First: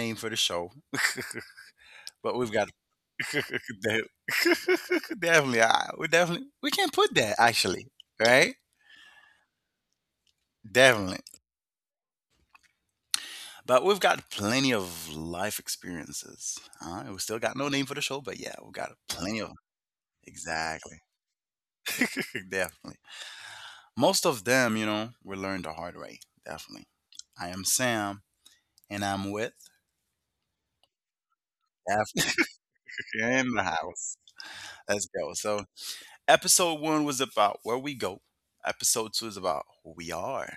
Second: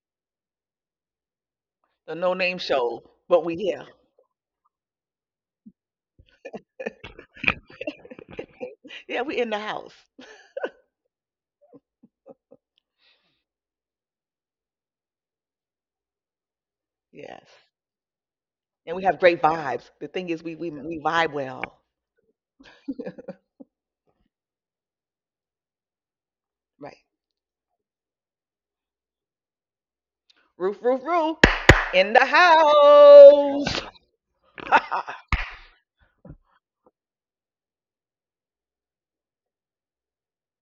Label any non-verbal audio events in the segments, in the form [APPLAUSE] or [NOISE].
name for the show, The No but we've Name got Show. [LAUGHS] But we yeah. de- [LAUGHS] definitely, we can put that actually, right? Yeah, we in the house. Definitely. But we've got plenty of life experiences. We still Yes. got no name for the show, but yeah, we've And got we have great plenty of. vibes. The thing is we Exactly. vibe well. [LAUGHS] Definitely. Most of them, we learned the hard way. Definitely. Right. I am Sam, and I'm with Roof, roof, roof. In the Daphne [LAUGHS] in the house. house. Let's [LAUGHS] go. So episode one was about where we go. Episode two is about who we are.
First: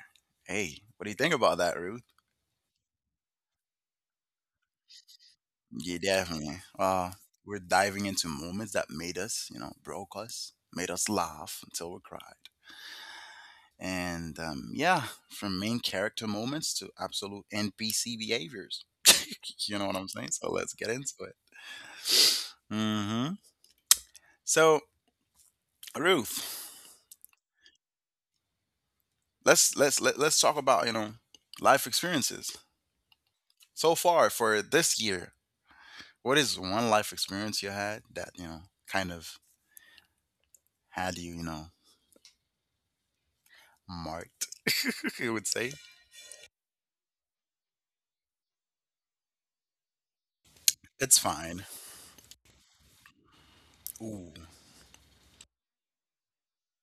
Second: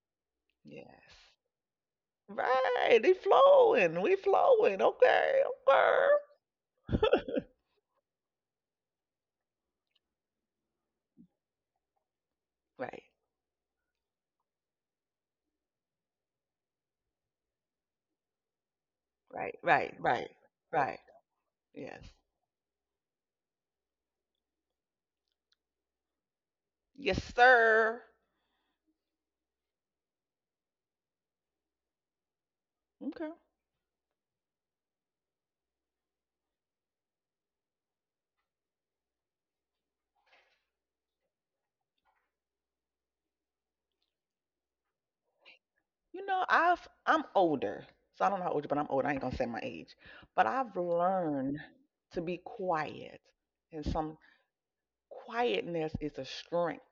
Hey, what do you yes. think about that, Ruth? Right. They flowing. We flowing. Okay. Yeah, Okay. definitely. We're diving into moments that made us, you know, broke us, made us laugh until we cried. Right. And yeah, from main character moments to absolute NPC behaviors. Right. [LAUGHS] You know Right. what I'm Right. saying? So let's get Right. into it. Yes. hmm So Ruth, Yes, sir. let's talk about life experiences Okay. so far for this year. What is one life experience you had that, kind of had you, marked? [LAUGHS] You would say. You know, I'm older, so I don't know how old you, but I'm old. I ain't gonna say my age, but I've It's learned fine. to be quiet, and some Ooh, quietness is a strength.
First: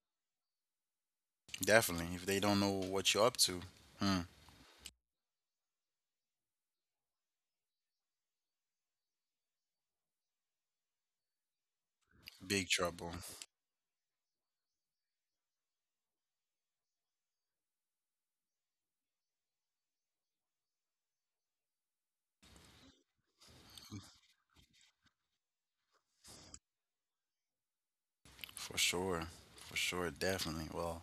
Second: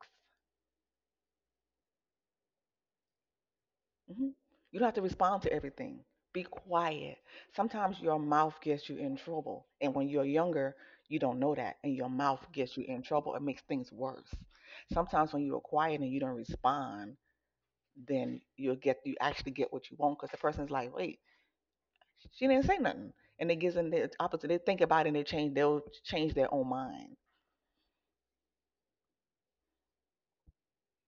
definitely. If they don't know what you're up to, hmm, hmm You don't have to respond to everything. Be quiet. Sometimes your mouth gets you in trouble, and when you're younger, you don't know that, and your mouth big gets you in trouble. trouble. It makes things worse. Sometimes when you're quiet and you don't respond, then you actually get what you want because the person's like, wait, she didn't say nothing, and it gives them the opposite. They think about it and they change. They'll change their own mind. For sure. For sure, definitely. Well,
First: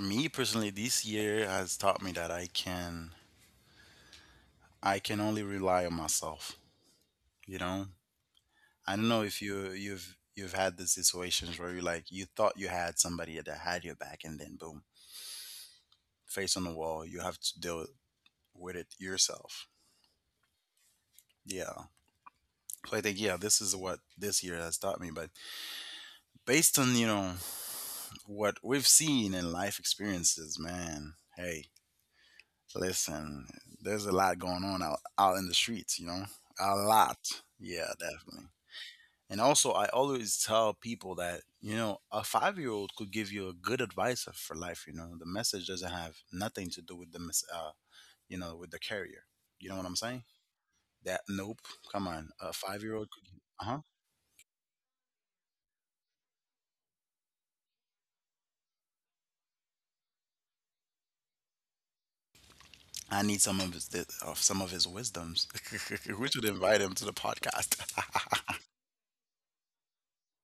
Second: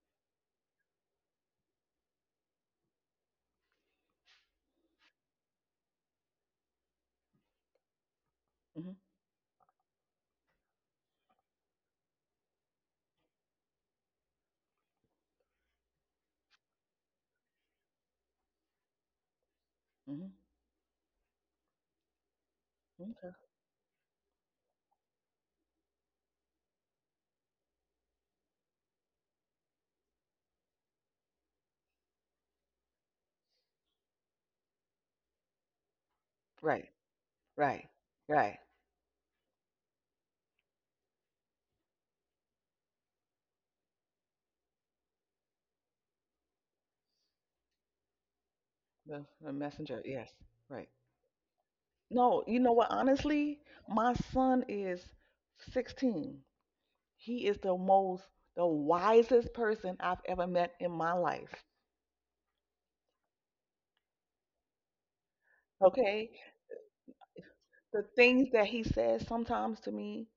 me personally, this year has taught me that I can only rely on myself. You know, Hmm I don't know if you've had the situations where you thought you had somebody that had your back, and then boom, face on the wall, you have to deal with it yourself. hmm Yeah. So I think, Okay. yeah, this is what this year has taught me. But based on what we've seen in life experiences, man. Hey, listen, there's a lot going on out in the streets. You know, a Right. lot. Yeah, Right. definitely. Right. And also, I always tell people that a 5-year-old old could give you a good advice for life. You know, the message doesn't have nothing to do with the with the carrier. The You know what I'm messenger. saying? Yes. Right. That nope. Come on, No, a you know 5-year-old what? old could. Honestly, Uh-huh. my son is 16. He is the wisest person I've ever met in my life. I need some of his wisdoms. [LAUGHS] We Okay. should invite him to the podcast. The things [LAUGHS] that he says sometimes to me,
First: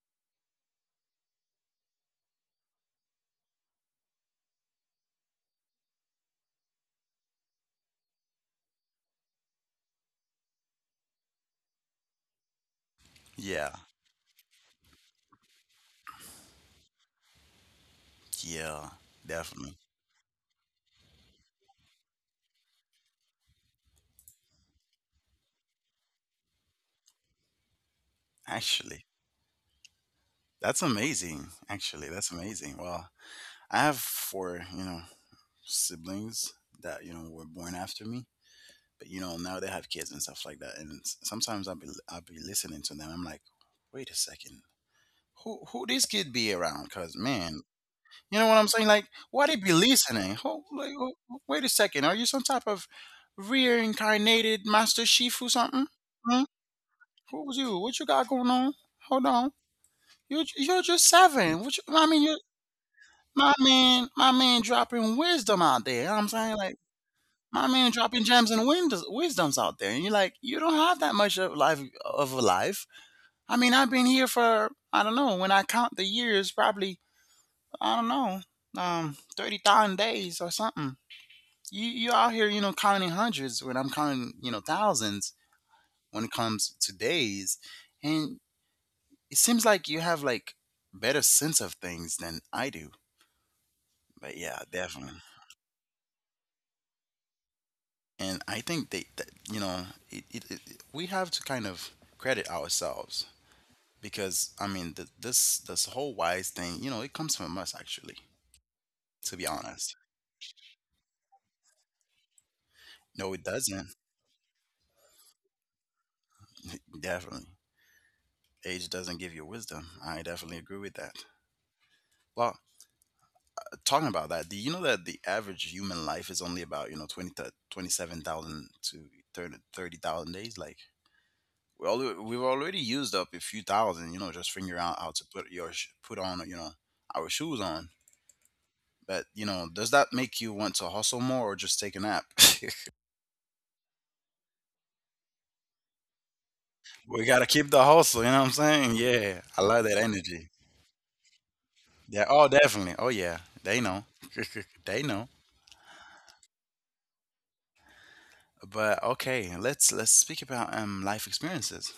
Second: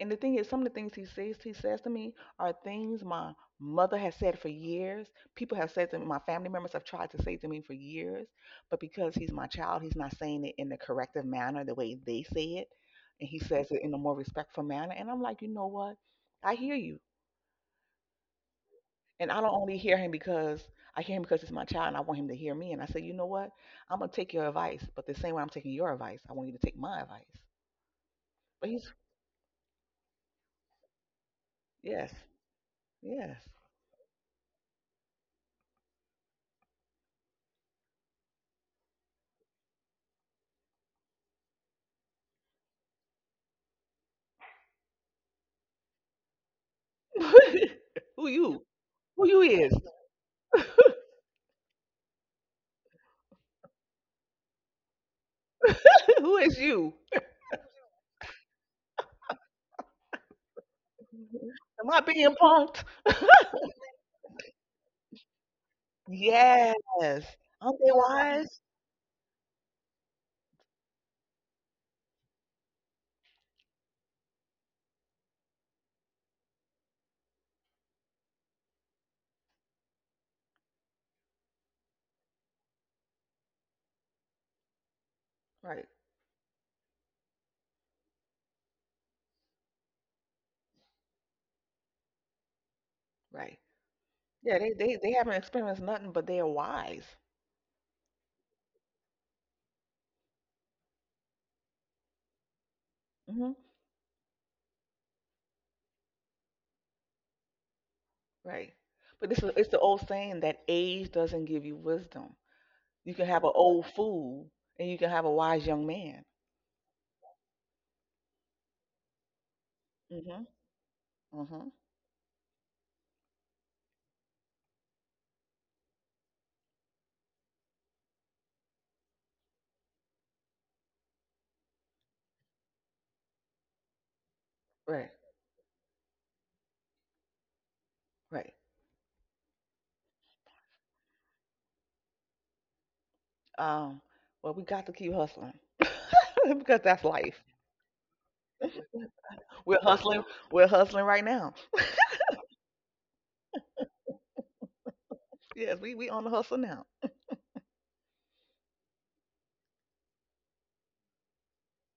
and the thing is, some of the things he says to me are things my mother has said for years. People have said to me, my family members have tried to say to me for years, but because he's my child, he's not saying it in the corrective manner, the way they say it, and he Yeah, says it in a more respectful manner. And I'm like, you know what? I hear you, yeah, and I don't definitely. only hear him because I hear him because he's my child, and I want him to hear me. And I say, you know what? I'm gonna take your advice, but the same way I'm taking your advice, I want you to take my advice. But he's Actually, that's amazing. Actually, yes, that's amazing. Well, yes. I have four, siblings that were born after me, but now they have kids and stuff like that. And sometimes I'll be listening to them. I'm like, wait a second, who this kid be around? Cause man, [LAUGHS] Who you know what I'm you? saying? Like, Who you why they be is? listening? Ho [LAUGHS] like, ho wait a second. Are you some type of reincarnated Master Chief or something? Hmm? Who is you? Who's you? What you got going on? Hold on. You're just seven. Am I I mean, you, being punked? My man dropping wisdom out there. You know what I'm saying? Like, Yes. my Aren't man they dropping gems wise? and windows, wisdoms out there. And you're like, you don't have that much of a life. I mean, I've been here for, I don't know, when I count the years, probably, I don't know, 30,000 days or something. You out here, you know, counting hundreds when I'm counting, thousands Right, when it comes to days. And it seems like you have like better sense of things than I do. right. But yeah, Yeah, they definitely. haven't experienced nothing, but they're wise. And I think they, that, you know, it, we have to kind of credit ourselves hmm because I mean, th this this whole wise thing, it comes from us actually, Right. But to this be is, it's the honest. old saying that age doesn't give you wisdom. You can No, it have an old doesn't. fool and you can have a wise young man. [LAUGHS] Definitely. Age doesn't give you wisdom. I Hmm definitely agree with that. hmm Well, talking about that, do you know that the average human life is only about 20 to 27,000 to 30,000 days? Like we've already used up a few thousand, just figuring out Right, how to put put on our shoes on. right. But does that make you want to hustle more or just take a nap? [LAUGHS] Um, well, we got to keep hustling [LAUGHS] because that's We life. gotta keep the hustle. You know what I'm saying? Yeah, I We're love that hustling. energy. We're hustling right now. Yeah. Oh, definitely. Oh yeah, they know. [LAUGHS] They know. Yes, we on the hustle now. But okay, let's speak about life experiences.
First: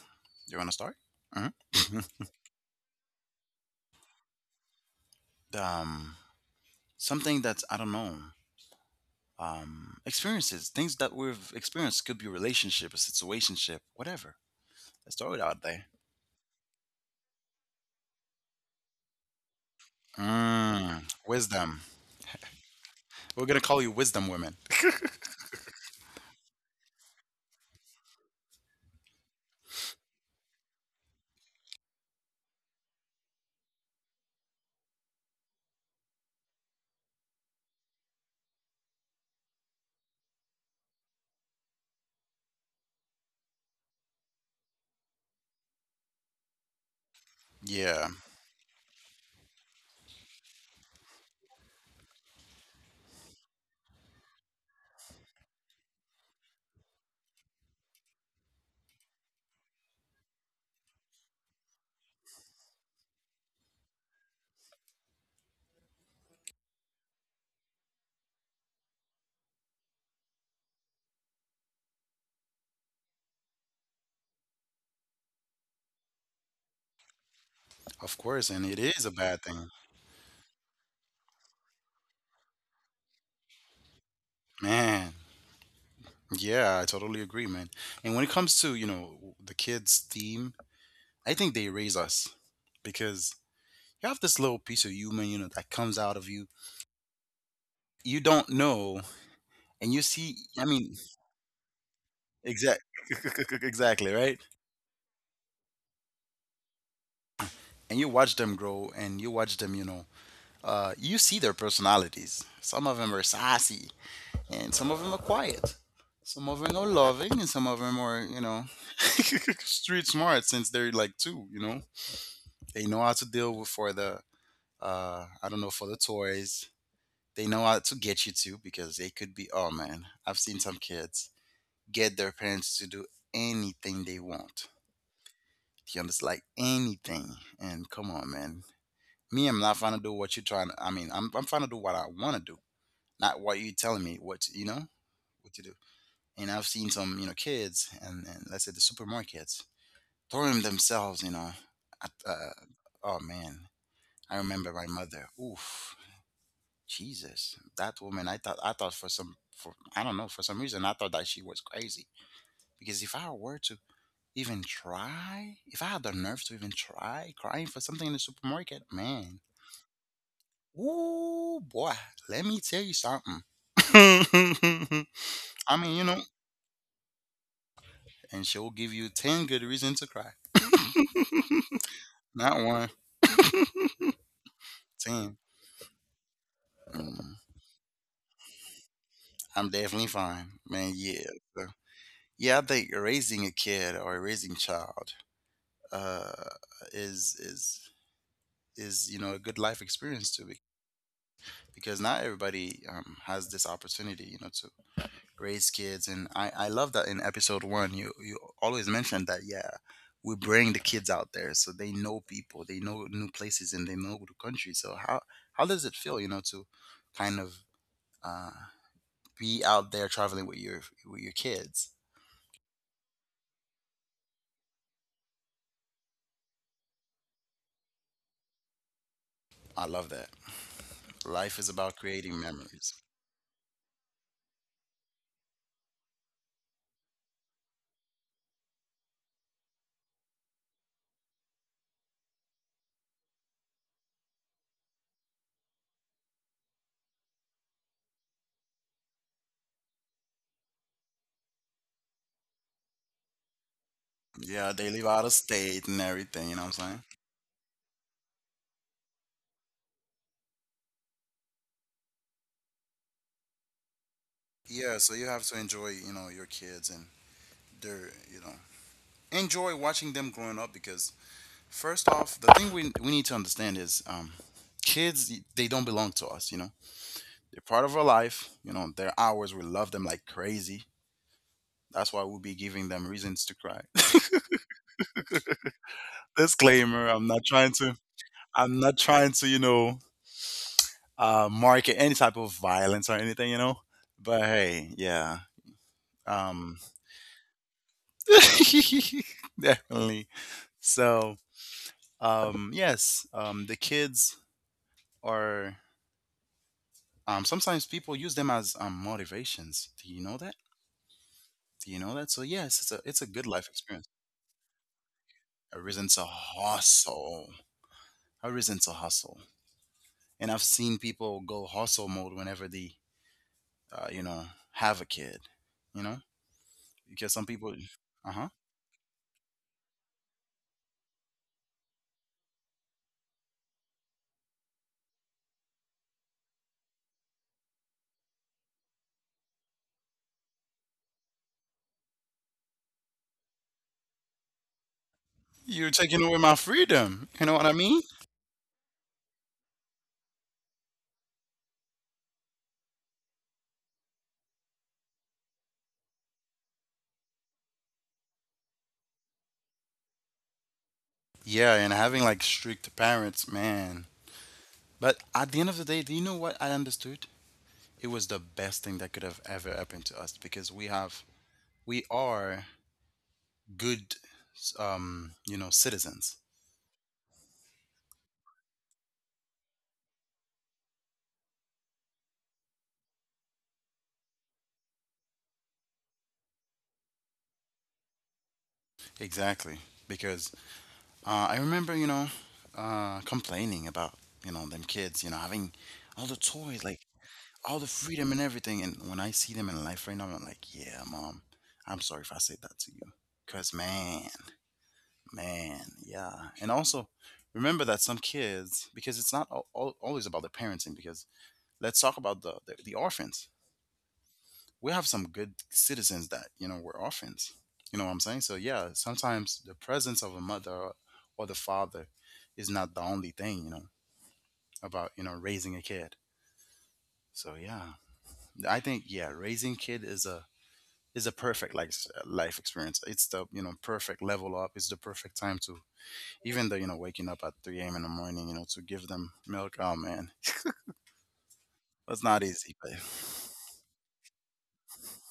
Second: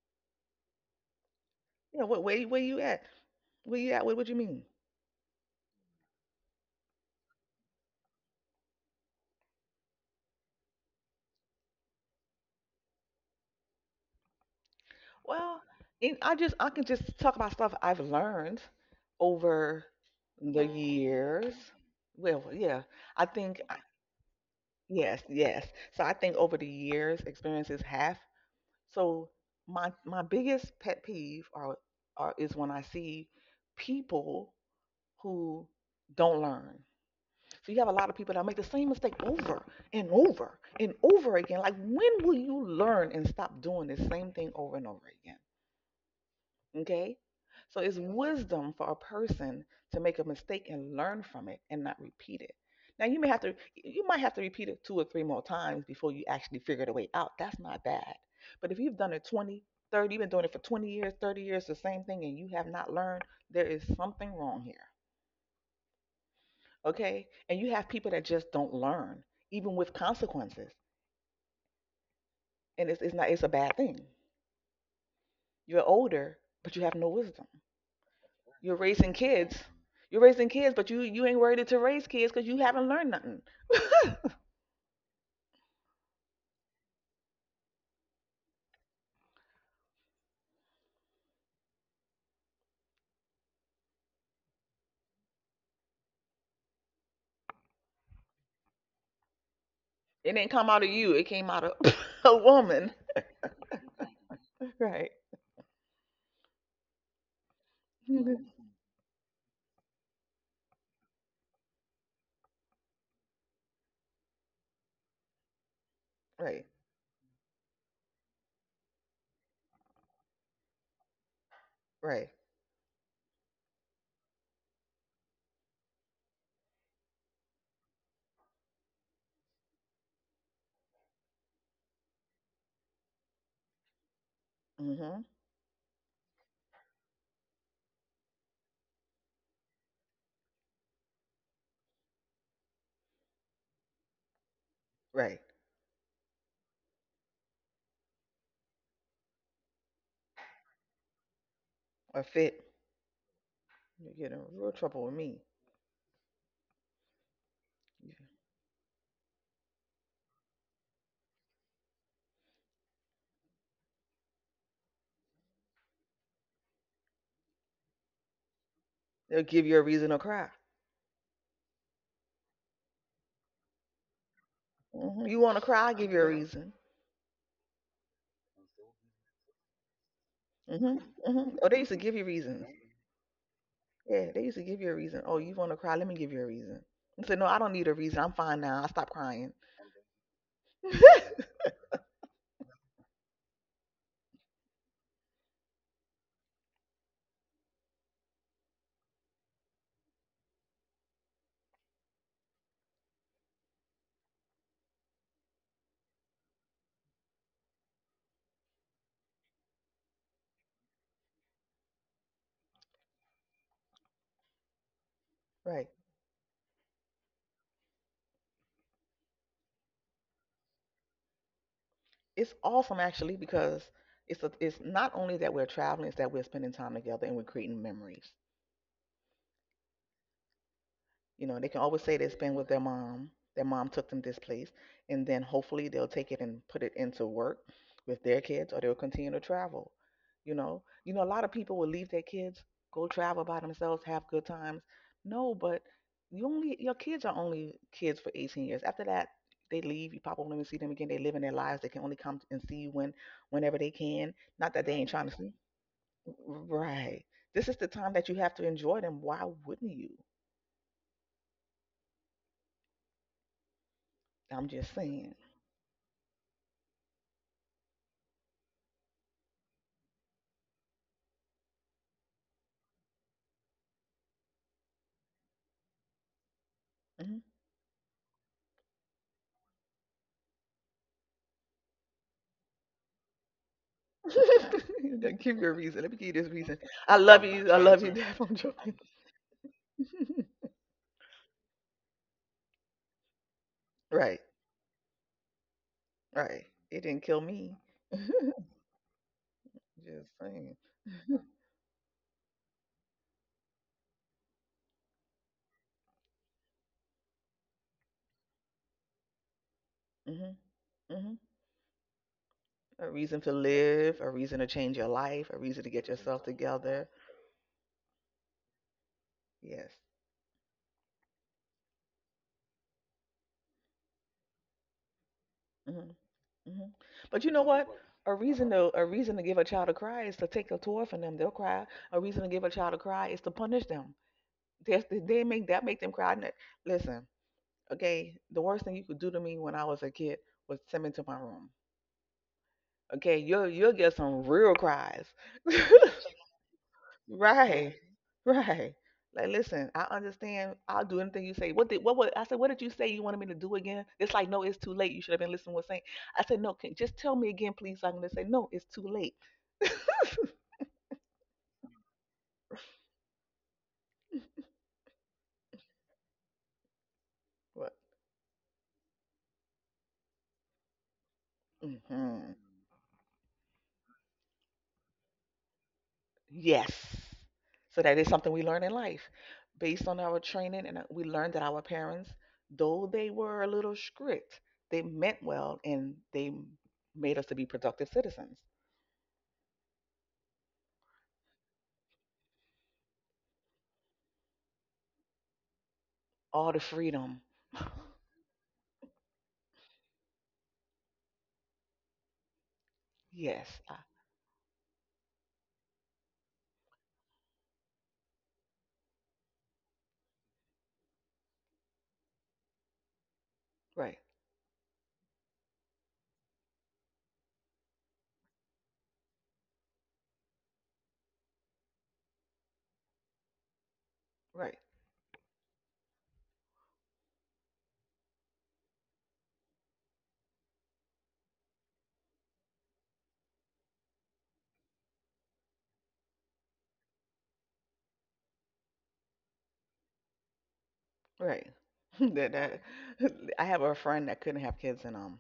You want to start? Hmm. Yeah, what where you at? Where you at? What you mean? [LAUGHS] um, Something that's, I don't know. Experiences, things that we've experienced could be a relationship, a situationship, whatever. Let's throw it Well, out there. and I can just talk about stuff I've learned over the Mm, years. wisdom. Yeah, I We're think gonna I- call you wisdom women. yes, yes. So I think over the years, experiences have. So my biggest pet peeve are is when I see people who don't learn. So you have a lot of people that make the same mistake over and over and over again. Like, when will you learn and stop doing the same thing over and over again? Okay? So it's Yeah, wisdom for a person to make a mistake and learn from it and not repeat it. Now you might have to repeat it two or three more times before you actually figure the way out. That's not bad. But if you've done it 20, 30, you've been doing it for 20 years, 30 years, the same thing, and you have not learned, there is something wrong here. Okay, and you have people that just don't learn, even with consequences, and it's not it's a bad thing. You're older but you have no wisdom. of course, and you're it is raising a bad kids thing, you're raising kids but you ain't ready to raise kids because you haven't learned nothing. man. Yeah, I totally agree, man. And when it comes to the kids' theme, I think they raise us because you have this little piece of human, that comes out of you. You don't know, and you It see. didn't I come out of mean, you, it came out of [LAUGHS] a exact, woman. [LAUGHS] exactly, right? Right. And you watch them Mhm. grow, and you watch them, you see their personalities. Some of them are sassy, and some of them are quiet. [LAUGHS] Some of right them are loving, and some of them are, [LAUGHS] street smart since they're like two. You know, right they know how to deal with I don't know, for the toys. They know how to get you too because they could be. Oh man, I've seen some kids get their parents to do anything they want. mm-hmm You understand? Like anything. And come on, man. Me, I'm not trying to do what you're trying I mean, I'm trying to do what I want to do, not what you're telling me. What to- you know, right what to do. And I've seen some, kids and let's say the supermarkets throwing themselves, at, or fit. oh man, You get I in remember real my trouble with mother. me. Oof, Jesus, that woman. I thought for, I don't know, for some reason I thought that she was crazy because if I were to even try. If I had the nerve to even try crying for something in the supermarket, man. They'll give you a reason to cry. Ooh, boy, let me tell you something. [LAUGHS] You want to I cry, I mean, give you a reason. and she'll give you 10 good reasons to cry. [LAUGHS] Mm-hmm, mm-hmm. Oh, they used to give you Not reasons. one, Yeah, they used to give you a reason. ten. Oh, you want to cry? Let me give you a reason. You Mm, say, no, I don't need a reason. I'm fine now. I stopped crying. I'm definitely fine, man. Yeah. so- Yeah, I think raising a kid or raising child, uh, is, is, is a good life experience too, be because not everybody, has this opportunity, to raise kids. And I love that in episode one you always mentioned that, yeah, we bring the kids out there so they know people, they know new places, and they know the country. So how does Right. it feel, to kind of uh, be out there traveling with your kids? It's awesome actually because it's not only that we're traveling, it's that we're spending time together and we're creating memories. I love that. You know, Life they is can about always say it's creating been with their memories. mom. Their mom took them this place, and then hopefully they'll take it and put it into work with their kids, or they'll continue to travel. You know, a lot of people will leave their kids, go travel by themselves, have good times. No, but your kids are only kids for 18 years. After that, they leave. You probably won't even see them again. They live in their lives. They can only come and see you when, whenever they can. Not Yeah, that they they live ain't out trying to of see. state and everything, you know what I'm saying? Right. This is the time that you have to enjoy them. Why wouldn't you? I'm just Yeah, so you saying. have to enjoy your kids, and their, enjoy watching them growing up because first off, the thing we need to understand is, kids, they don't belong to us. You know, Mhm. they're part of our life. You know, they're ours. We love them like crazy. That's why we'll be giving them reasons to cry. [LAUGHS] [LAUGHS] Now give me a [LAUGHS] reason. Let me give you this reason. Disclaimer: I [LAUGHS] I'm love not you. trying I to. love you, Dad. I'm I'm joking. not trying to. [LAUGHS] Market any type of violence or anything. You know, Right, but hey, yeah. right. Um, It didn't kill me. [LAUGHS] definitely. Just saying. So, yes, the kids are, sometimes people use them as, motivations. Do you know Hmm that? hmm Do you know that? So yes, it's a A it's a reason good to life experience. live, a reason to change your life, a A reason to get reason to yourself together. hustle. A reason to hustle. Yes. And I've seen people go hustle mode whenever they, uh, you know, have a kid. You hmm know, hmm because But some you know people, what? Uh huh, A reason to give a child a cry is to take a toy from them. They'll cry. A reason to give a child a cry is to punish them. They make that make them cry. Listen, okay, the worst thing you could do to me when I was a kid was send me to my room. Okay, you'll get some real cries. you're taking away my [LAUGHS] freedom. You know what I right, mean? right. Like, listen, I understand. I'll do anything you say. What did what was I said? What did you say you wanted me to do again? It's like no, it's too late. You should have been listening. To What I'm saying? I said no. Just tell me again, please. So I'm gonna say no. It's too late. [LAUGHS] Yeah, and having like strict parents, man. But at the end of the day, do you know what I understood? But, It was the best thing that could have ever happened to us, because we mhm. are good, citizens. Yes. So that is something we learn in life. Based on our training, and we learned that our parents, though they were a little strict, they meant well and made us to be productive citizens. Exactly, because I remember, complaining about, them kids, having all the All the toys like freedom. [LAUGHS] all the freedom and everything. And when I see them in life right now, I'm like, yeah, mom, I'm sorry if I said that to you, because yes. Man, man, yeah. And also, remember that some kids, because it's not always about the parenting, because let's talk about the orphans. right. We have some good citizens that were orphans. You know what I'm saying? So yeah, sometimes the presence of a mother or the father is not the only thing, Right. about raising a kid. So yeah, I think, yeah, raising kid is a perfect like life experience. It's the perfect level up. It's the perfect time to, even though waking up at 3 a.m. in the morning, to give them milk. Oh man, Right. [LAUGHS] that's that, not that easy. But [LAUGHS] I have a friend that couldn't have kids and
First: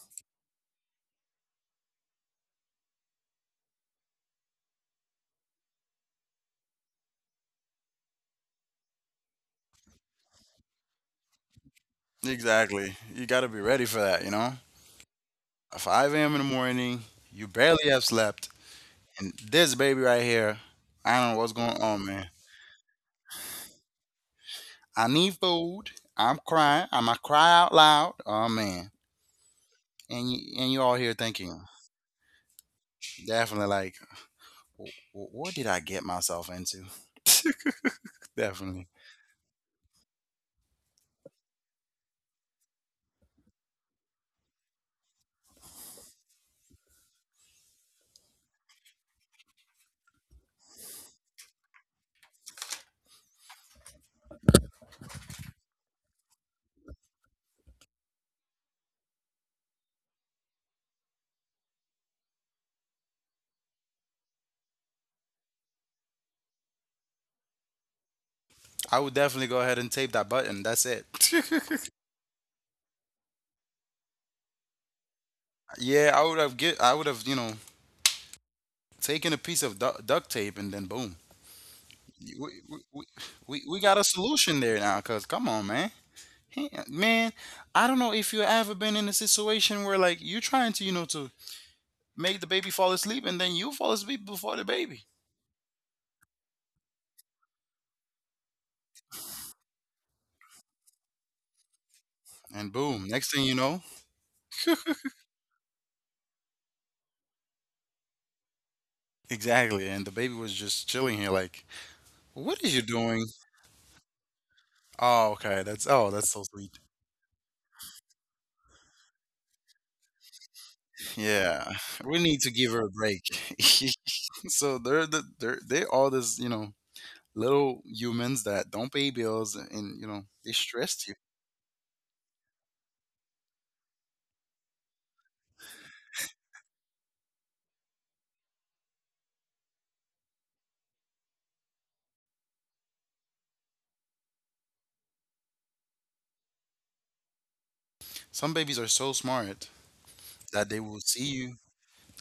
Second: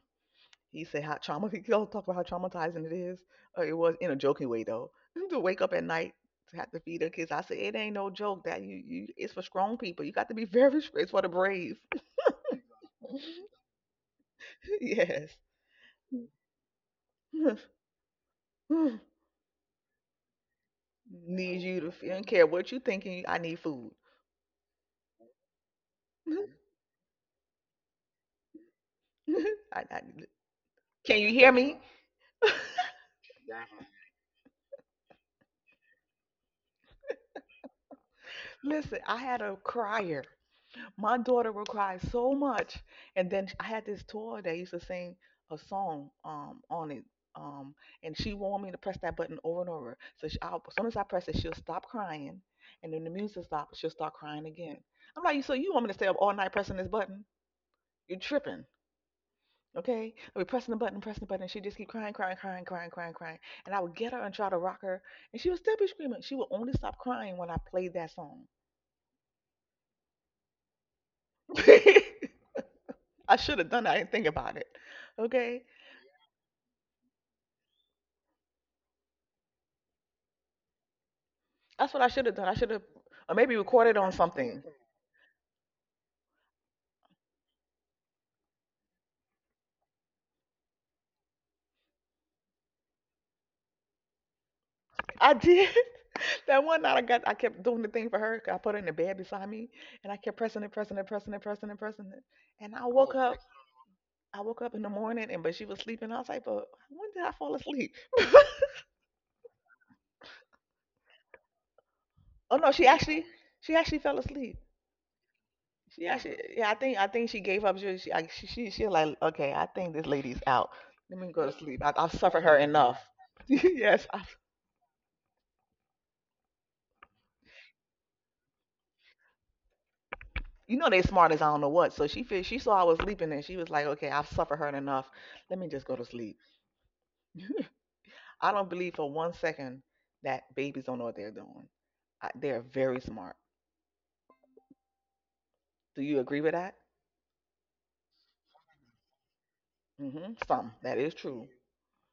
he said how trauma. [LAUGHS] He all talk about how traumatizing it is. It was in a joking way though. [LAUGHS] to wake up at night to have to feed her kids. I said it ain't no joke. That you it's for strong people. You got to be [LAUGHS] very strong. It's for the brave. exactly, you got to [LAUGHS] be ready for that. Yes. At 5 a.m. in the morning, you [LAUGHS] barely have slept. And this baby right here, I don't know what's Need going you to. On, I don't man. care what you thinking. I need food. I need food. I'm crying. I'm going to cry out loud. Oh, man. [LAUGHS] I, I- And you all here can you hear thinking, me? definitely like, "What did I get myself into?" [LAUGHS] Definitely. Listen, I had a crier. My daughter would cry so much. And then I had this toy that used to sing a song on it. Um, and she wanted me to press that button over and over. So I'll, as soon as I press it, she'll stop crying, and then the music stops. She'll start crying again. I'm like, so you want me to stay up all night pressing this button? You're tripping, okay? I'll be pressing the button, and she just keep crying, crying, crying, crying, crying, crying. And I would get her and try to rock her, and she would still be screaming. She would only stop crying when I played that song. I would definitely go ahead and tape that button. That's it. [LAUGHS] I should have done that. I didn't think about it, okay? [LAUGHS] Yeah, I would have get. I would have, taken a piece of duct tape and then boom. That's what I should have We, done. We, we, Or maybe we got recorded a on solution something. there now, cause come on, man. Yeah, man, I don't know if you ever been in a situation where like you're trying to, to make the baby fall asleep and then you fall asleep before the baby. I did. [LAUGHS] that one night I kept doing the thing for her. 'Cause I put her in the bed beside me, and I kept pressing it, pressing it, pressing it, pressing it, pressing it. And And I boom, woke next up. thing you know, I woke up in the morning, and but she was sleeping. I was like, but when did I fall asleep? exactly. And the baby was just chilling here like, Oh "What no, is you she doing?" actually, she actually fell asleep. Oh, okay. That's, oh, She that's so actually, yeah, sweet. I think she gave up. She like, okay, I think this lady's out. Let me go to Yeah. sleep. I've We need suffered to her give her a enough. break. [LAUGHS] [LAUGHS] yes, So they're they all this, little humans that don't pay bills and they you know they stressed you. smart as I don't know what. So she saw I was sleeping and she was like, okay, I've suffered her enough. Let me just go to sleep. [LAUGHS] I don't believe for one second that babies don't know what they're doing. They're very smart. Do you agree with that? Some babies are so smart Mm-hmm. that Some. they will That is see true. you.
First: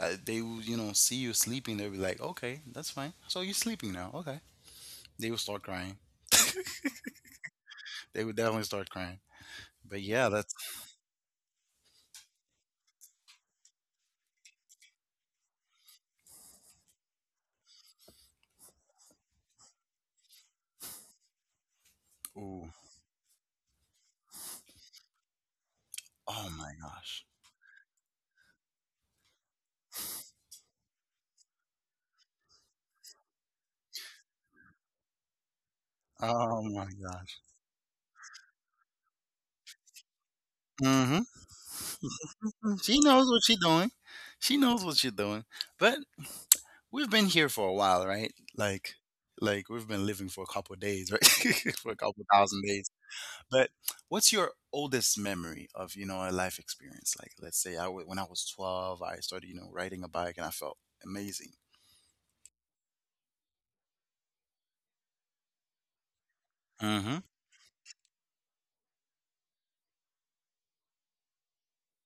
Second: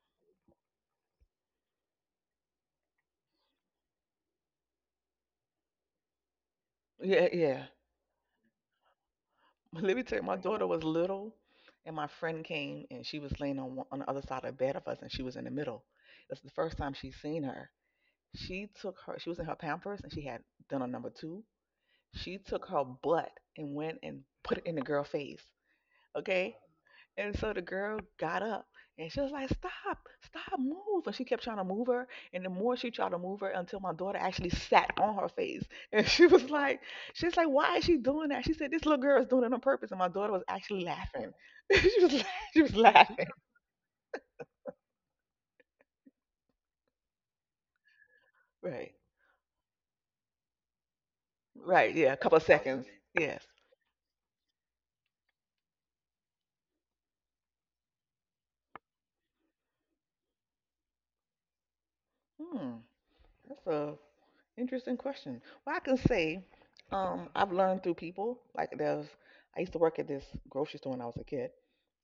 They will, see you sleeping. They'll be like, okay, that's fine. So you're sleeping now. Okay. They will start crying. Yeah, yeah. They will definitely start crying. [LAUGHS] Let But me tell you, yeah, my that's, daughter was little, and my friend came, and she was laying on one, on the other side of the bed of us, and she was in the middle. That's the first time she seen her. She took her. She was in her Pampers, and she had done a number two. She took ooh, her butt and went and put it in the girl face. oh Okay? my gosh. And so the girl got up and she was like, Stop, stop, move. And she kept trying to move her. And the more she tried to move her until my daughter actually sat on her face. [LAUGHS] And she was Oh like, my she's gosh. like, Why is she doing that? She said, This little girl is doing it on purpose. And my daughter was actually Hmm. laughing. [LAUGHS] She was [LAUGHS] She knows laughing. what she's doing. She knows what she's doing. But we've been here for a while, right? Right. Like we've been living for a couple of days, right? [LAUGHS] For Right. a Yeah. A couple couple of thousand. seconds. Yes. But what's your oldest memory of, a life experience? Like, let's say when I was 12, I started, riding a bike and I felt amazing. Hmm. That's a interesting question. Well, I can say Hmm. I've learned through people. Like there's, I used to work at this grocery store when I was a kid,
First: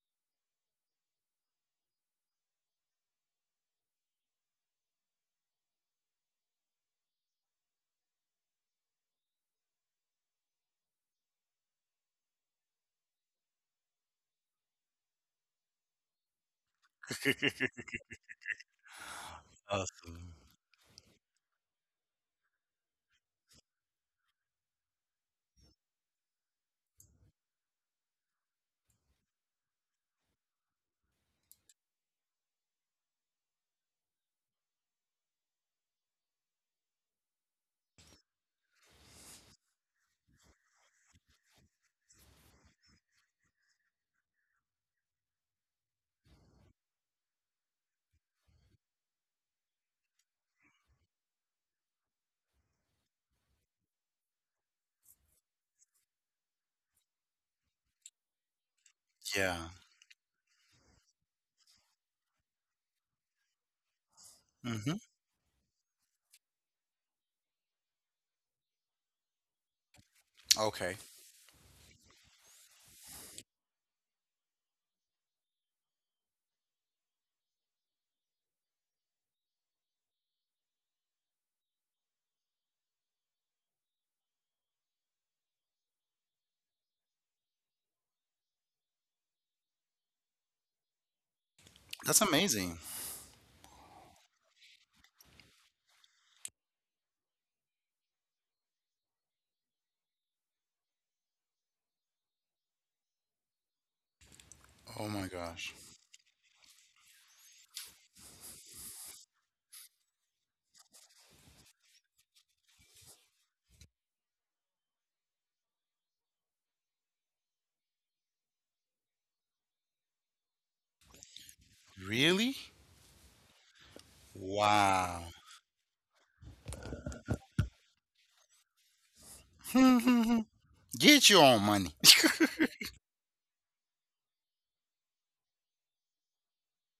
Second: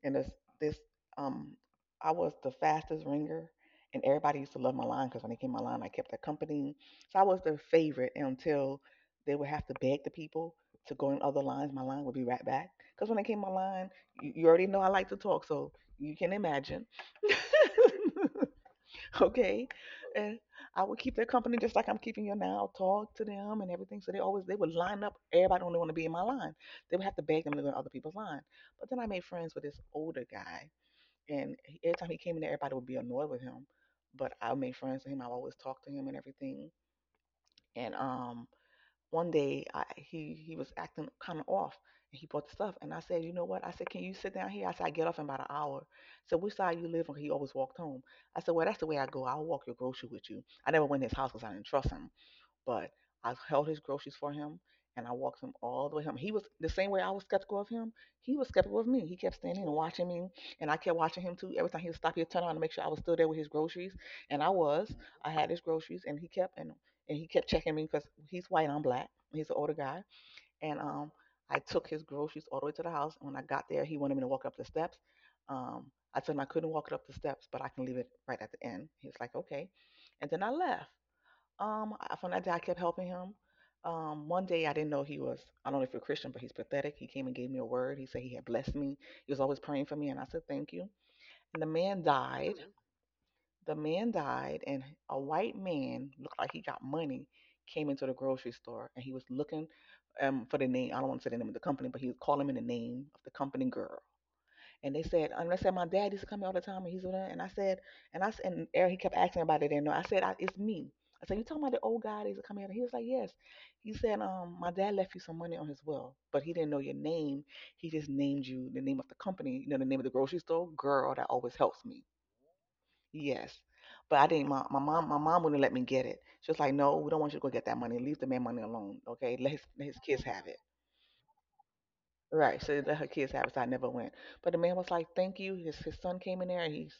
and this um, I was the fastest ringer, and everybody used to love my line because when they came my line, I kept their company. So I was their favorite until they would have to beg the people to go in other lines. My line would be right back because when they came my line, you already know I like to talk, so you can imagine. [LAUGHS] [LAUGHS] [LAUGHS] Okay. Awesome. And I would keep their company just like I'm keeping you now. I'll talk to them and everything. So they always, they would line up, everybody only want to be in my line. They would have to beg them to go in other people's line. But then I made friends with this older guy, every time he came in there everybody would be annoyed with him. But I made friends with him, I always talked to him and everything. And one day, I, he was acting kind of off and he bought the stuff. And I said, you know what, I said, can you sit down here? I said, I get off in about an hour. So which side you live on? He always walked home. I said, well, that's the way I go, I'll walk your grocery with you. I never went to his house because I didn't trust him. But I held his groceries for him, and I walked him all the way home. He was the same way. I was skeptical of him, he was skeptical of me. He kept standing Yeah. and watching me, and I kept watching him too. Every time he would stop, he'd turn around to make sure I was still there with his groceries. And I Hmm. was. I had his groceries, and he kept checking me because he's white, and I'm black. He's an older guy. And Okay. um I took his groceries all the way to the house. And when I got there, he wanted me to walk up the steps. I told him I couldn't walk it up the steps, but I can leave it right at the end. He was like, okay. And then I left. From that day, I kept helping him. One day, I didn't know he was, I don't know if you're Christian, but he's pathetic. He came and gave me a word. He said he had blessed me. He was always praying for me. And I said, thank you. And the man That's died. Mhm. amazing. The man died, and a white man looked like he got money came into the grocery store and he was looking for the name. I don't want to say the name of the company, but he was calling me the name of the company girl. Oh my And they gosh. said, my dad used to come here all the time, and he's doing that. And I said, and I and Eric, he kept asking about it. And I said, I, it's me. I said, you talking about the old guy that used to come here? And he was like, yes. He said, my dad left you some money on his will, but he didn't know your name. He just named you the name of the company, you know, the name of the grocery store. Girl, that always helps me. Really? Yes, but I didn't. My mom, my Wow. mom wouldn't let me get it. She was like, no, we don't want you to go get that money. Leave the man money alone. Okay, let his kids [LAUGHS] have it. Get your own money. [LAUGHS] Right. So that her kids have it. So I never went. But the man was like, "Thank you." His son came in there, and he's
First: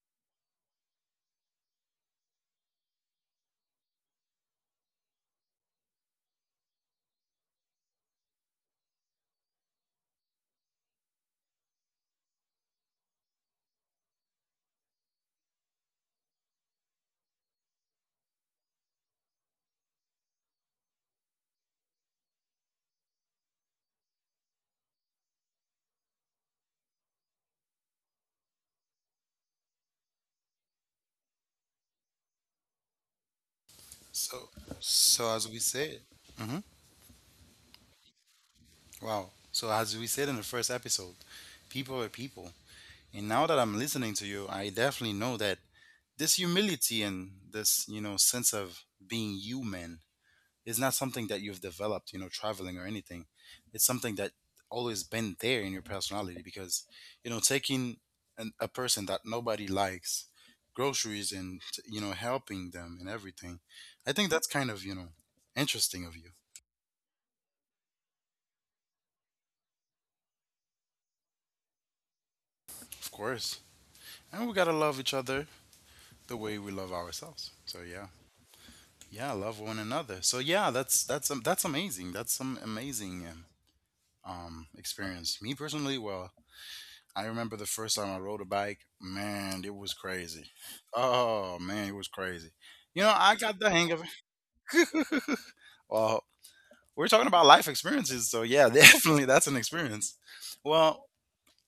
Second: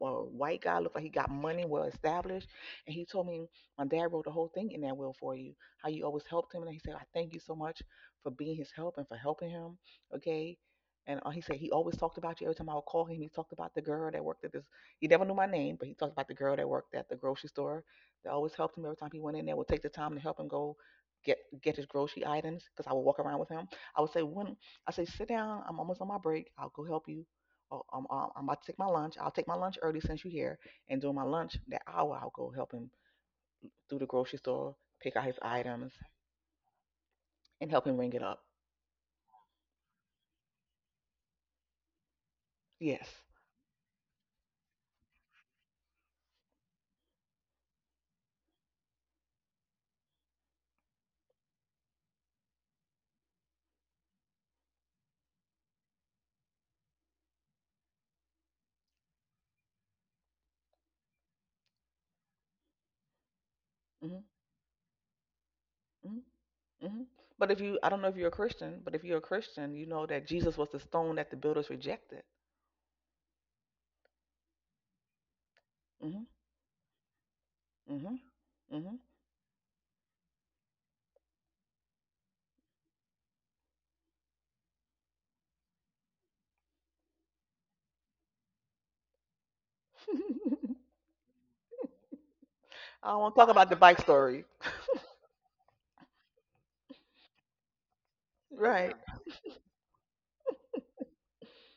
a white guy. Looked like he got money, well established. And he told me, "My dad wrote the whole thing in that will for you. How you always helped him." And he said, "I thank you so much for being his help and for helping him." Okay. And he said he always talked about you. Every time I would call him, he talked about the girl that worked at this. He never knew my name, but he talked about the girl that worked at the grocery store. That always helped him every time he went in there. Would take the time to help him go get his grocery items because I would walk around with him. I would say, when I say, sit down. I'm almost on my break. I'll go help you. Oh, I'm about to take my lunch. I'll take my lunch early since you're here. And during my lunch, that hour, I'll go help him through the grocery So, store, pick out his as we items, said, hmm, and help him ring it up. wow. So as we said in the first episode, people are people, Yes. and now that I'm listening to you, I definitely know that this humility and this sense of being human is not something that you've developed traveling or anything. It's something that always been there in your personality because, taking a person that nobody likes groceries and helping them and everything, I Hmm. think that's kind of interesting Hmm. of you. Hmm. But if you, I don't know if you're a Christian, but if you're a Christian, you know that Jesus was the stone that the builders rejected. Of course, and we gotta love each other Hmm. the way we love ourselves. So yeah, Hmm. Hmm. yeah, love one another. So yeah, that's amazing. That's some amazing experience. Me personally, well, I remember the first time I rode a bike. Man, it was crazy. [LAUGHS] Oh man, it was crazy. I You don't know, want to I talk got about the the hang bike of it. story. Well, we're talking about life experiences, so yeah, [LAUGHS] Right. definitely that's an experience. Well,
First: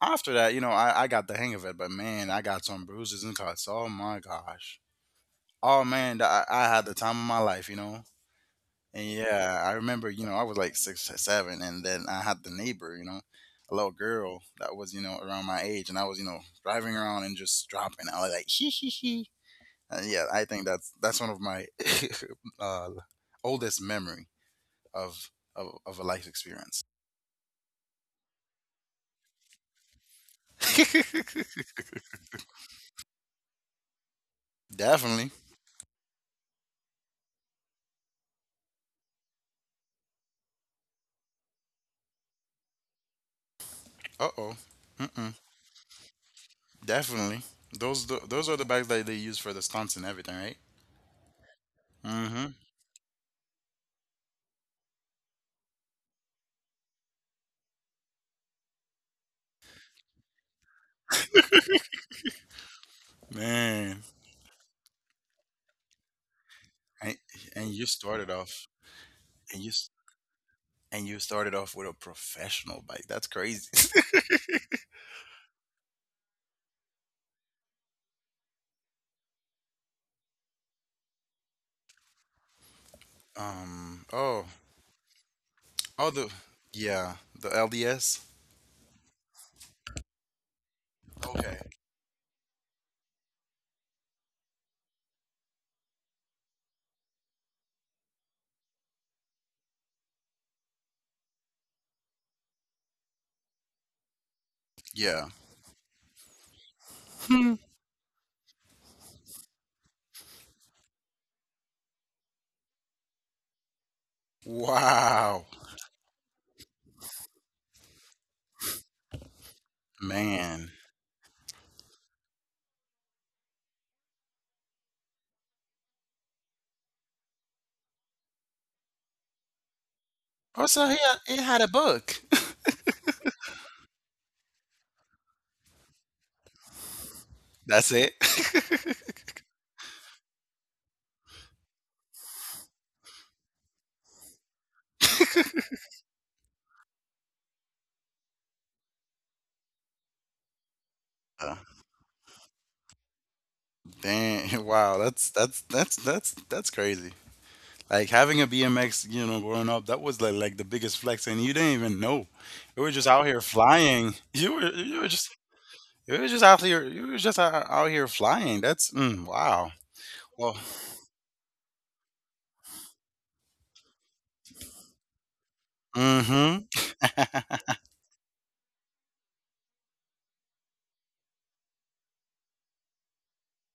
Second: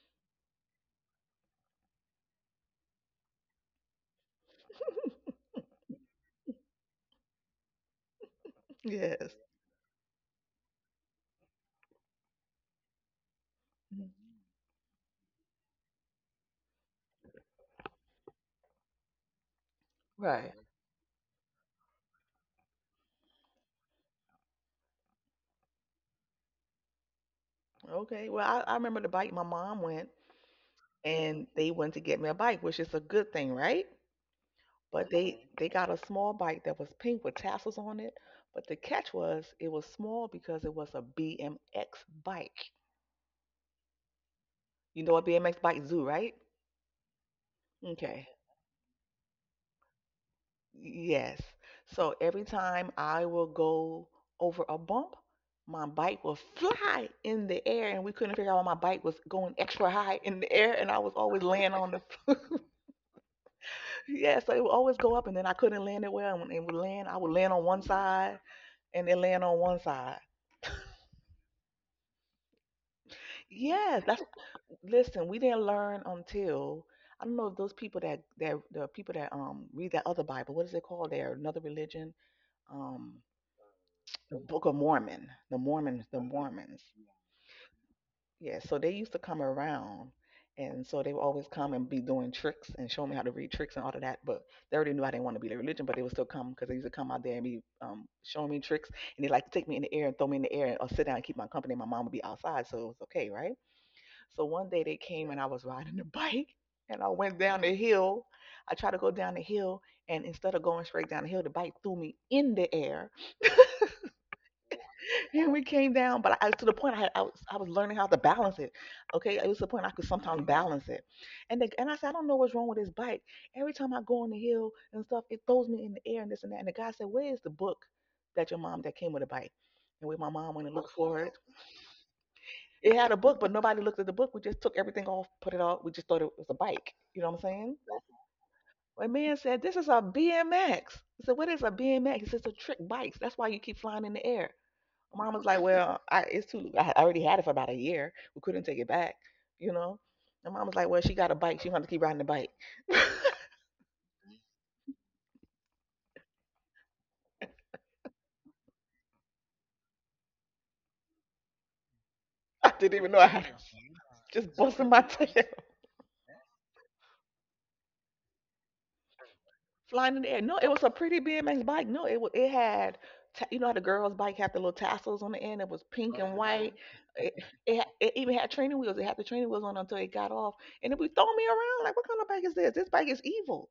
after that, I got the hang of it, but man, I got some bruises and cuts. Oh my gosh. Oh man, I had the time of my life, you know. And Yes. [LAUGHS] yeah, I remember, I was like six or seven, and then I had the neighbor, a little Mhm. girl that was, around my age, and I was, driving around and just dropping. I was like, hee hee hee. And yeah, I Right. think that's one of my [LAUGHS] uh, oldest memory of, of a life experience. Okay. Well, I remember the bike my mom went, [LAUGHS] and they went to get me a bike, which is a good thing, right? But Definitely. they, mhm, they got a small bike that was pink with tassels on it. But the catch was it was small because it was a BMX bike. Uh oh. You know what Mm-mm. BMX bikes do, right? Definitely. Those Okay. those are the bags that they use for the stunts and everything, right? Yes. So every Mm-hmm. time I will go over a bump, my bike will fly in the air, and we couldn't figure out why my bike was going extra high in the air, and I was always laying on the [LAUGHS] Man, yeah, so it would always go up, and then I couldn't land it well. And when it would land, I, I would land on and one you started side. off, And it land on and you one side. and you started off with a professional bike. That's crazy. Yes, that's, listen. We didn't learn until I don't know if those people that the people that read that other Bible. What is it called? There another religion. Um, [LAUGHS] the Oh. Book of Mormon. The Mormons. Oh. The The. Mormons. Yeah. The LDS. Yeah. So they used to come around, and so they would always Okay. come and be doing tricks and show me how to read tricks and all of that. But they already knew I didn't want to be their religion, but they would still come because they used to come out there and be showing me tricks, and they like to take me in the air and throw me in the air or sit down and keep my company. My mom would be outside, so it was okay, right? So one day they Yeah. came and I was riding the bike and I went Hmm. down the hill. I tried to go down the hill, and instead of going straight down the hill, the bike threw me in the air. [LAUGHS] Wow. And we came down. But I, to the point I, had, I was learning how to balance it. Okay, it was to the point I could sometimes Man. balance it. And the, and I said I don't know what's wrong with this bike. Every time I go on the hill and stuff, it throws me in the air and this and that. And the guy said, where is the book that your mom that came with the bike? And we, my mom Oh, went and so looked for it. he had a book. It had a book, but nobody looked at the book. We just took everything off, put it off. We just thought it was a bike. You know what I'm [LAUGHS] saying? That's it. My [LAUGHS] man said, this is a BMX. I said, what is a BMX? He said, it's a trick bike. That's why you keep flying in the air. Mom was like, well, I, it's too, I already had it for about a year. We couldn't take it back, you know? And mom was like, Well, she got a Uh, bike. She going to keep riding the bike. [LAUGHS] dang. [LAUGHS] Wow. That's crazy. Like having a BMX, you know, growing up, that was like the biggest flex, and you didn't even know. I You were didn't just even know out I here had it. flying. [LAUGHS] Just busting my [LAUGHS] tail. you were just out here. You were just out here flying. That's, mm, wow. Flying in the air. Well, No, it was a pretty BMX bike. No, it was it had ta- you know how the girls' bike had the little tassels on the end. It was pink and white. It, mm-hmm. [LAUGHS] it even had training wheels. It had the training wheels on until it got off. And it was throwing me around like, what kind of bike is this? This bike is evil.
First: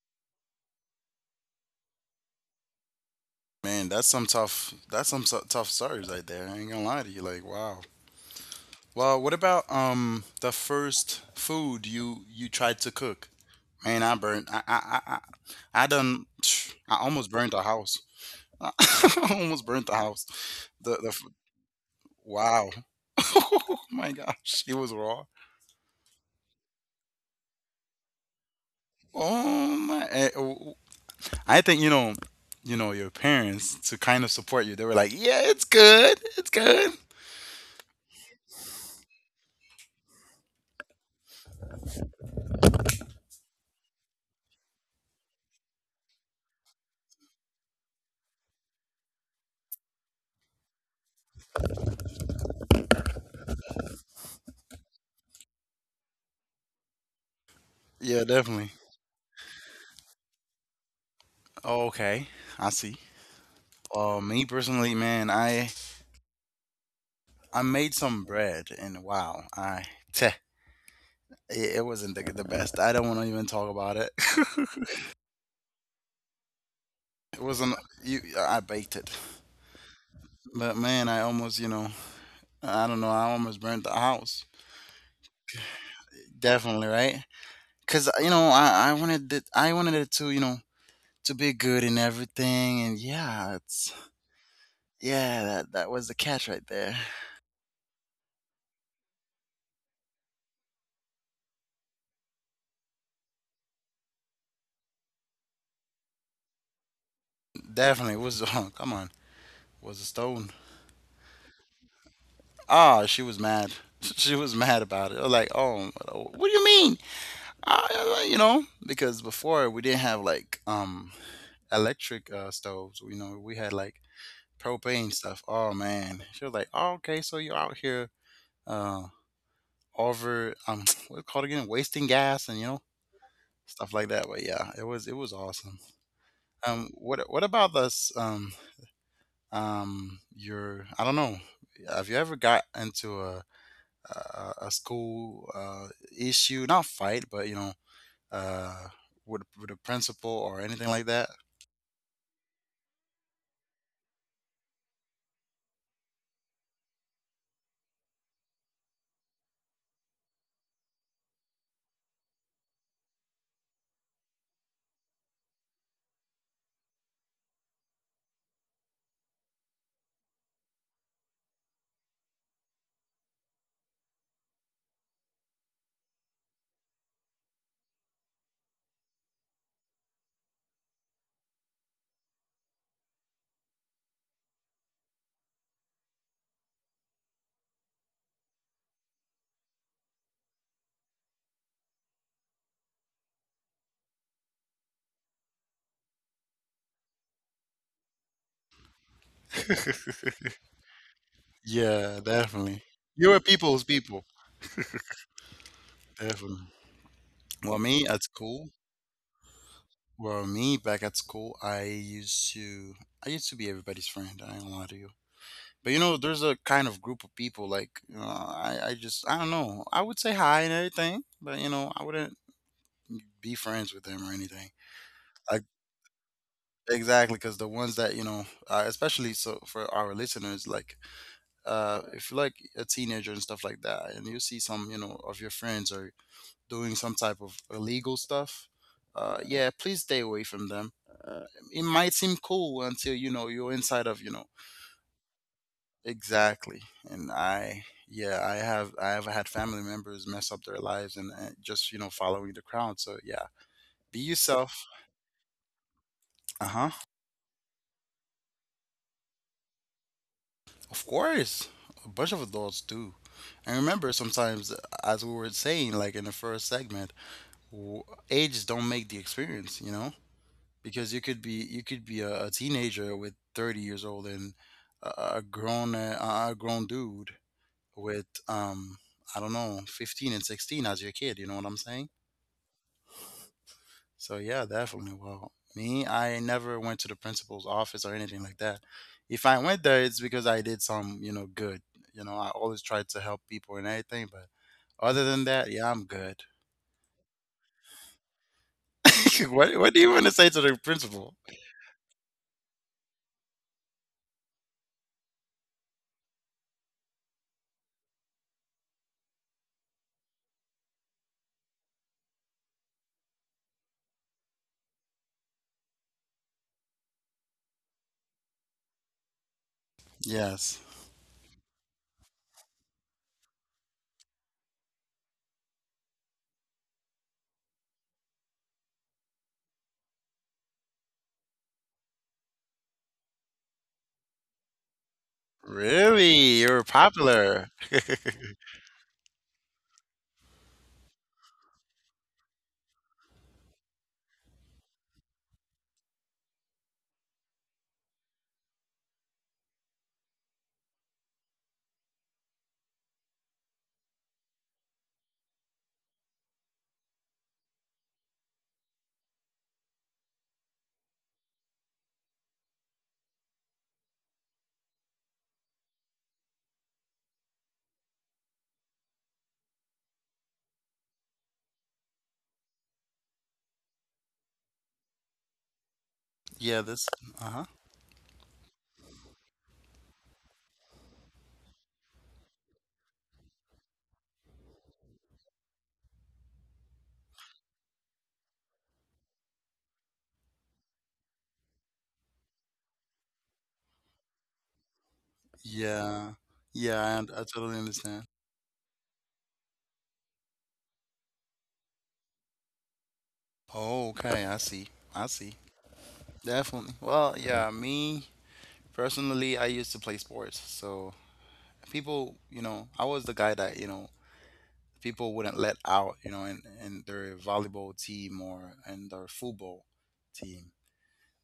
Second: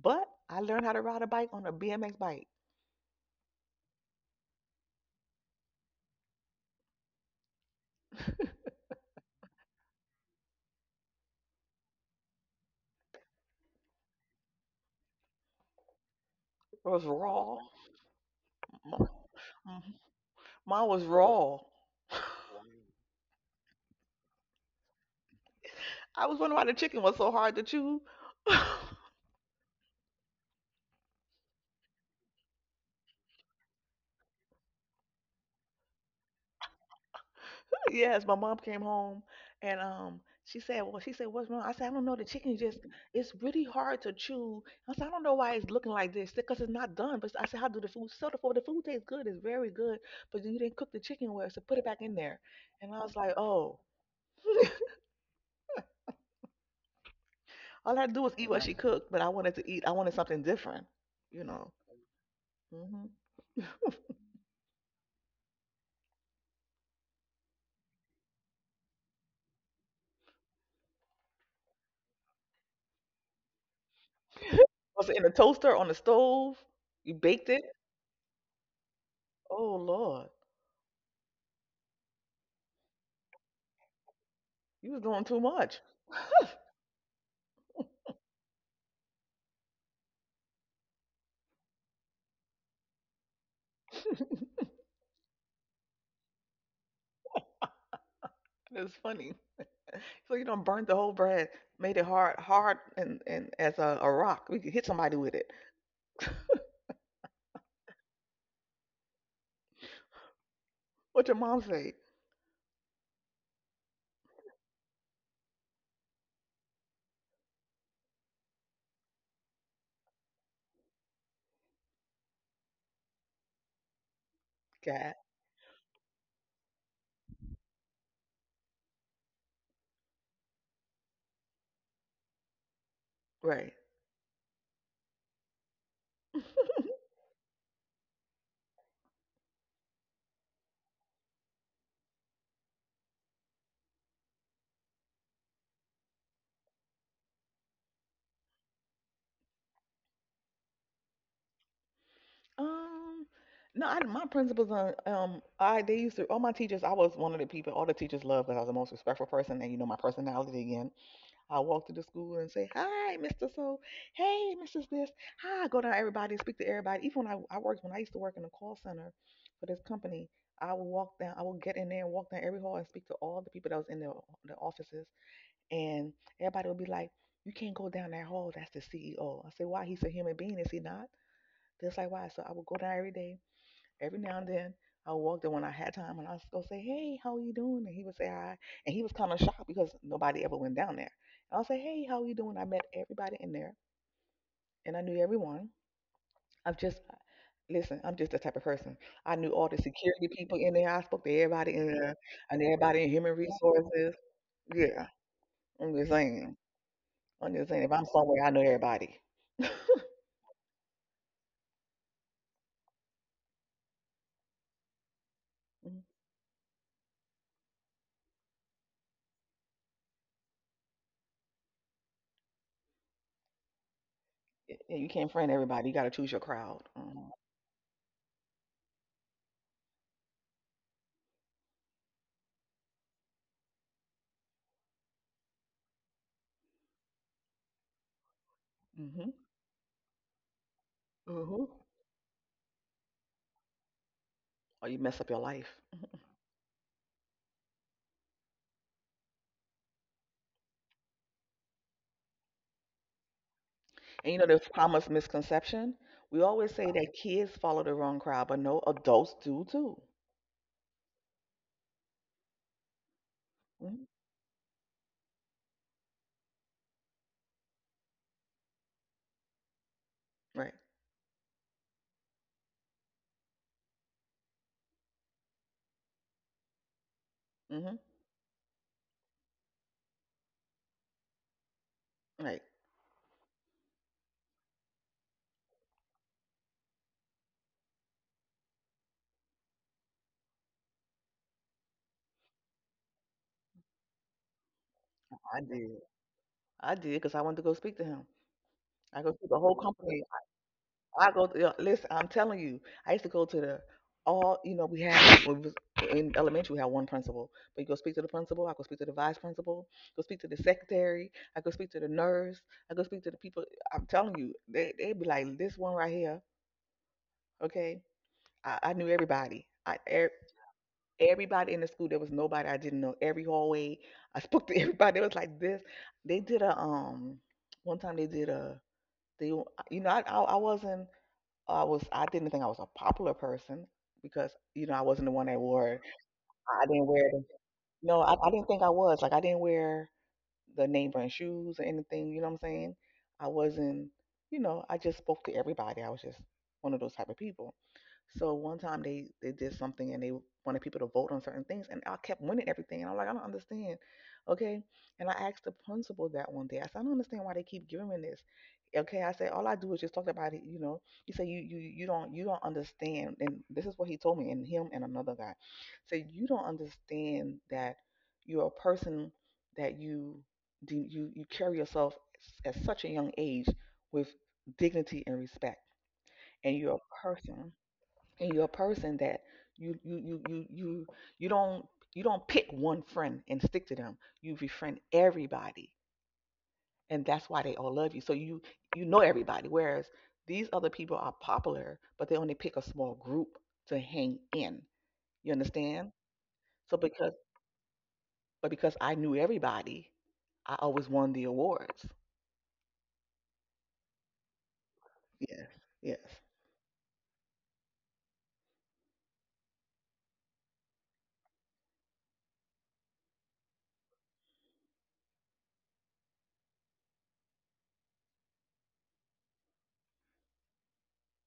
But I learned how to ride a bike on a BMX bike. Man, that's some tough. That's some tough stories right there. I ain't gonna lie to you. Like wow. Well, what about the first food you tried to cook? Man, I burned. I done. [SNIFFS] It [TSK] I was almost burned raw. the house. [LAUGHS] I M- almost burnt mhm. the house. Mine The was the f- raw. wow. [LAUGHS] Oh my gosh, it was raw. I was wondering why the chicken was so hard to chew. [LAUGHS] Oh my! I think your parents to kind of support you. They were like, "Yeah, it's good, it's good." Yes, my mom came home and she said, "What's wrong?" I said, "I don't know. The chicken just it's really hard to chew." I said, "I don't know why it's looking like this. Because it's not done." But I said, "How do the food so the food tastes good, it's very good, but you didn't cook the chicken well, so put it back in there." And I was like, "Oh." [LAUGHS] All I had to do Yeah, was eat what definitely. she cooked, but I wanted something different, you know. Oh, okay, I see. Hmm. Me personally, man, I made some bread, and wow, teh, it wasn't the best. I don't want to even talk about it. Was it [LAUGHS] in the toaster, on the stove? You it baked it? wasn't. I baked it, Oh, Lord. but man, I almost, I don't know, I almost burnt the house. You was doing too much. Definitely, right? Because you know, I wanted it. I wanted it to, to be good in everything, and yeah, it's, yeah, that that was the catch right there. That's funny. So you don't burn the whole bread, made it hard, hard and as a rock. We could hit somebody with it. Definitely was [LAUGHS] oh, come on, was a stone. What your mom say? Ah, she was mad. [LAUGHS] She was mad about it. I was like, oh, what do you mean? Ah, yeah, yeah, you know, because before we didn't have like electric stoves. You know, we had like propane Cat. stuff. Oh man, she was like, oh, okay, so you're out here uh over [LAUGHS] [TSK] what's it called again, wasting gas and Right. stuff like that. But yeah, it was awesome. What about this? Your I don't know. Have you ever got into a a school issue? Not fight, but you know, uh, with a principal or anything like that. Um. No, my principals on I they used to all my teachers. I was one of the people all the teachers loved because I was the most respectful person, and you know my personality again. I walk to the school and say, "Hi, Mr. So, hey, Mrs. This." Hi, I go down to everybody and speak to everybody. Even when I used to work in a call center for this company, I would walk down. I would get in there and walk down every hall and speak to all the people that was in the offices, and everybody would be like, "You can't go down that hall. That's the CEO." I said, "Why? He's a human being, is he not?" Just like why. So I would go down every day. Every now and then I walked in when I had time and I was go say, "Hey, how are you doing?" And he would say hi. And he was kind of shocked because nobody ever went down there. And I'll say, "Hey, how are you doing?" I met everybody in there and I knew everyone. I'm just listen, I'm just the type of person. I knew all the [LAUGHS] security people in there. I spoke to everybody in there Yeah, and definitely. everybody in human You're a people's resources. people. Yeah. I'm just saying. Definitely. I'm just Well, saying if me I'm at somewhere I know school. everybody. Well, me back at school, I used to be everybody's friend. I ain't gonna lie to you. But you Mhm. know, there's a kind of group of people like you know, I just I don't know. I would say hi and everything, but you know, I wouldn't be friends with them or anything. Yeah, you can't friend Like everybody. You gotta choose your crowd. Mm-hmm. exactly, because the ones that you know, especially so for our listeners, like if you're like a teenager and stuff like that, and you see some of your friends or doing some type of illegal stuff, Mm-hmm. Yeah, please stay away from them. Uh, Mm-hmm. it might seem cool until you know you're inside of you know. Or you mess up your life. Exactly. And yeah, I have had family members mess up their lives and just, you know, following the crowd. So yeah, be And there's yourself. common misconception. We always Uh-huh. say that kids follow the wrong crowd, but no, adults do too. Of course. A bunch of adults do. And Hmm. remember, sometimes, as we were saying, like in the first segment, w- ages don't make the experience, you know, Right. because you could be a teenager with 30 years old and a grown dude Hmm. with, I don't know, 15 and 16 as your kid, you know what I'm saying? Right. So yeah, definitely. Well, me, I never went to the principal's office or anything like that. If I went there, it's because I did some, you know, good. You know, I always tried to help people and everything. But other than I that, did. yeah, I'm good. I did because I wanted to go speak to him. I go to [LAUGHS] the whole What do you company. want to say to the I principal? go. To, yeah, listen, I'm telling you, I used to go to the all. You know, we had when we was in elementary, we had one principal. But you go speak to the principal. I go speak to the vice principal. Go speak to the secretary. I go speak to the nurse. I go speak to the people. I'm telling you, they be like this one right here. Okay, I knew everybody. I Yes. Everybody in the school. There was nobody I didn't know. Every hallway, I spoke to [LAUGHS] everybody. It was like this. They did a. One time they did a. They you know I wasn't. I didn't think I was a popular person because you know I wasn't the one that wore Really, you're I didn't wear the popular. no I didn't think I was like I didn't wear the name brand shoes or anything. You know what I'm saying? I wasn't. You know I just spoke to everybody. I was just one of those type of people. So one time they did something and they wanted people to vote on certain things, and I kept winning everything. And I'm like, I don't understand, okay? And I asked the principal that one day. I said, I don't understand why they keep giving me this. Okay, I said, all I do is just talk about it. He said, you don't understand. And this is what he told me, and him and another guy. Said you don't understand that you're a person that you carry yourself at such a young age with dignity and respect, and Yeah. you're This. a Uh huh. person. And you're a person that you you you you you you don't pick one friend and stick to them. You befriend everybody, and that's why they all love you. So you know everybody. Whereas these other people are popular, but they only pick a small group to hang in. You understand? Yeah. So Yeah. Because I totally understand. but because I knew everybody, I always won the awards. Oh, okay. I see. I see. Yes. Yes. Definitely. Well, yeah. Me. Personally, I used to play sports, so people, you know, I was the guy that you know people wouldn't let out, you know, in their volleyball team or in their football team.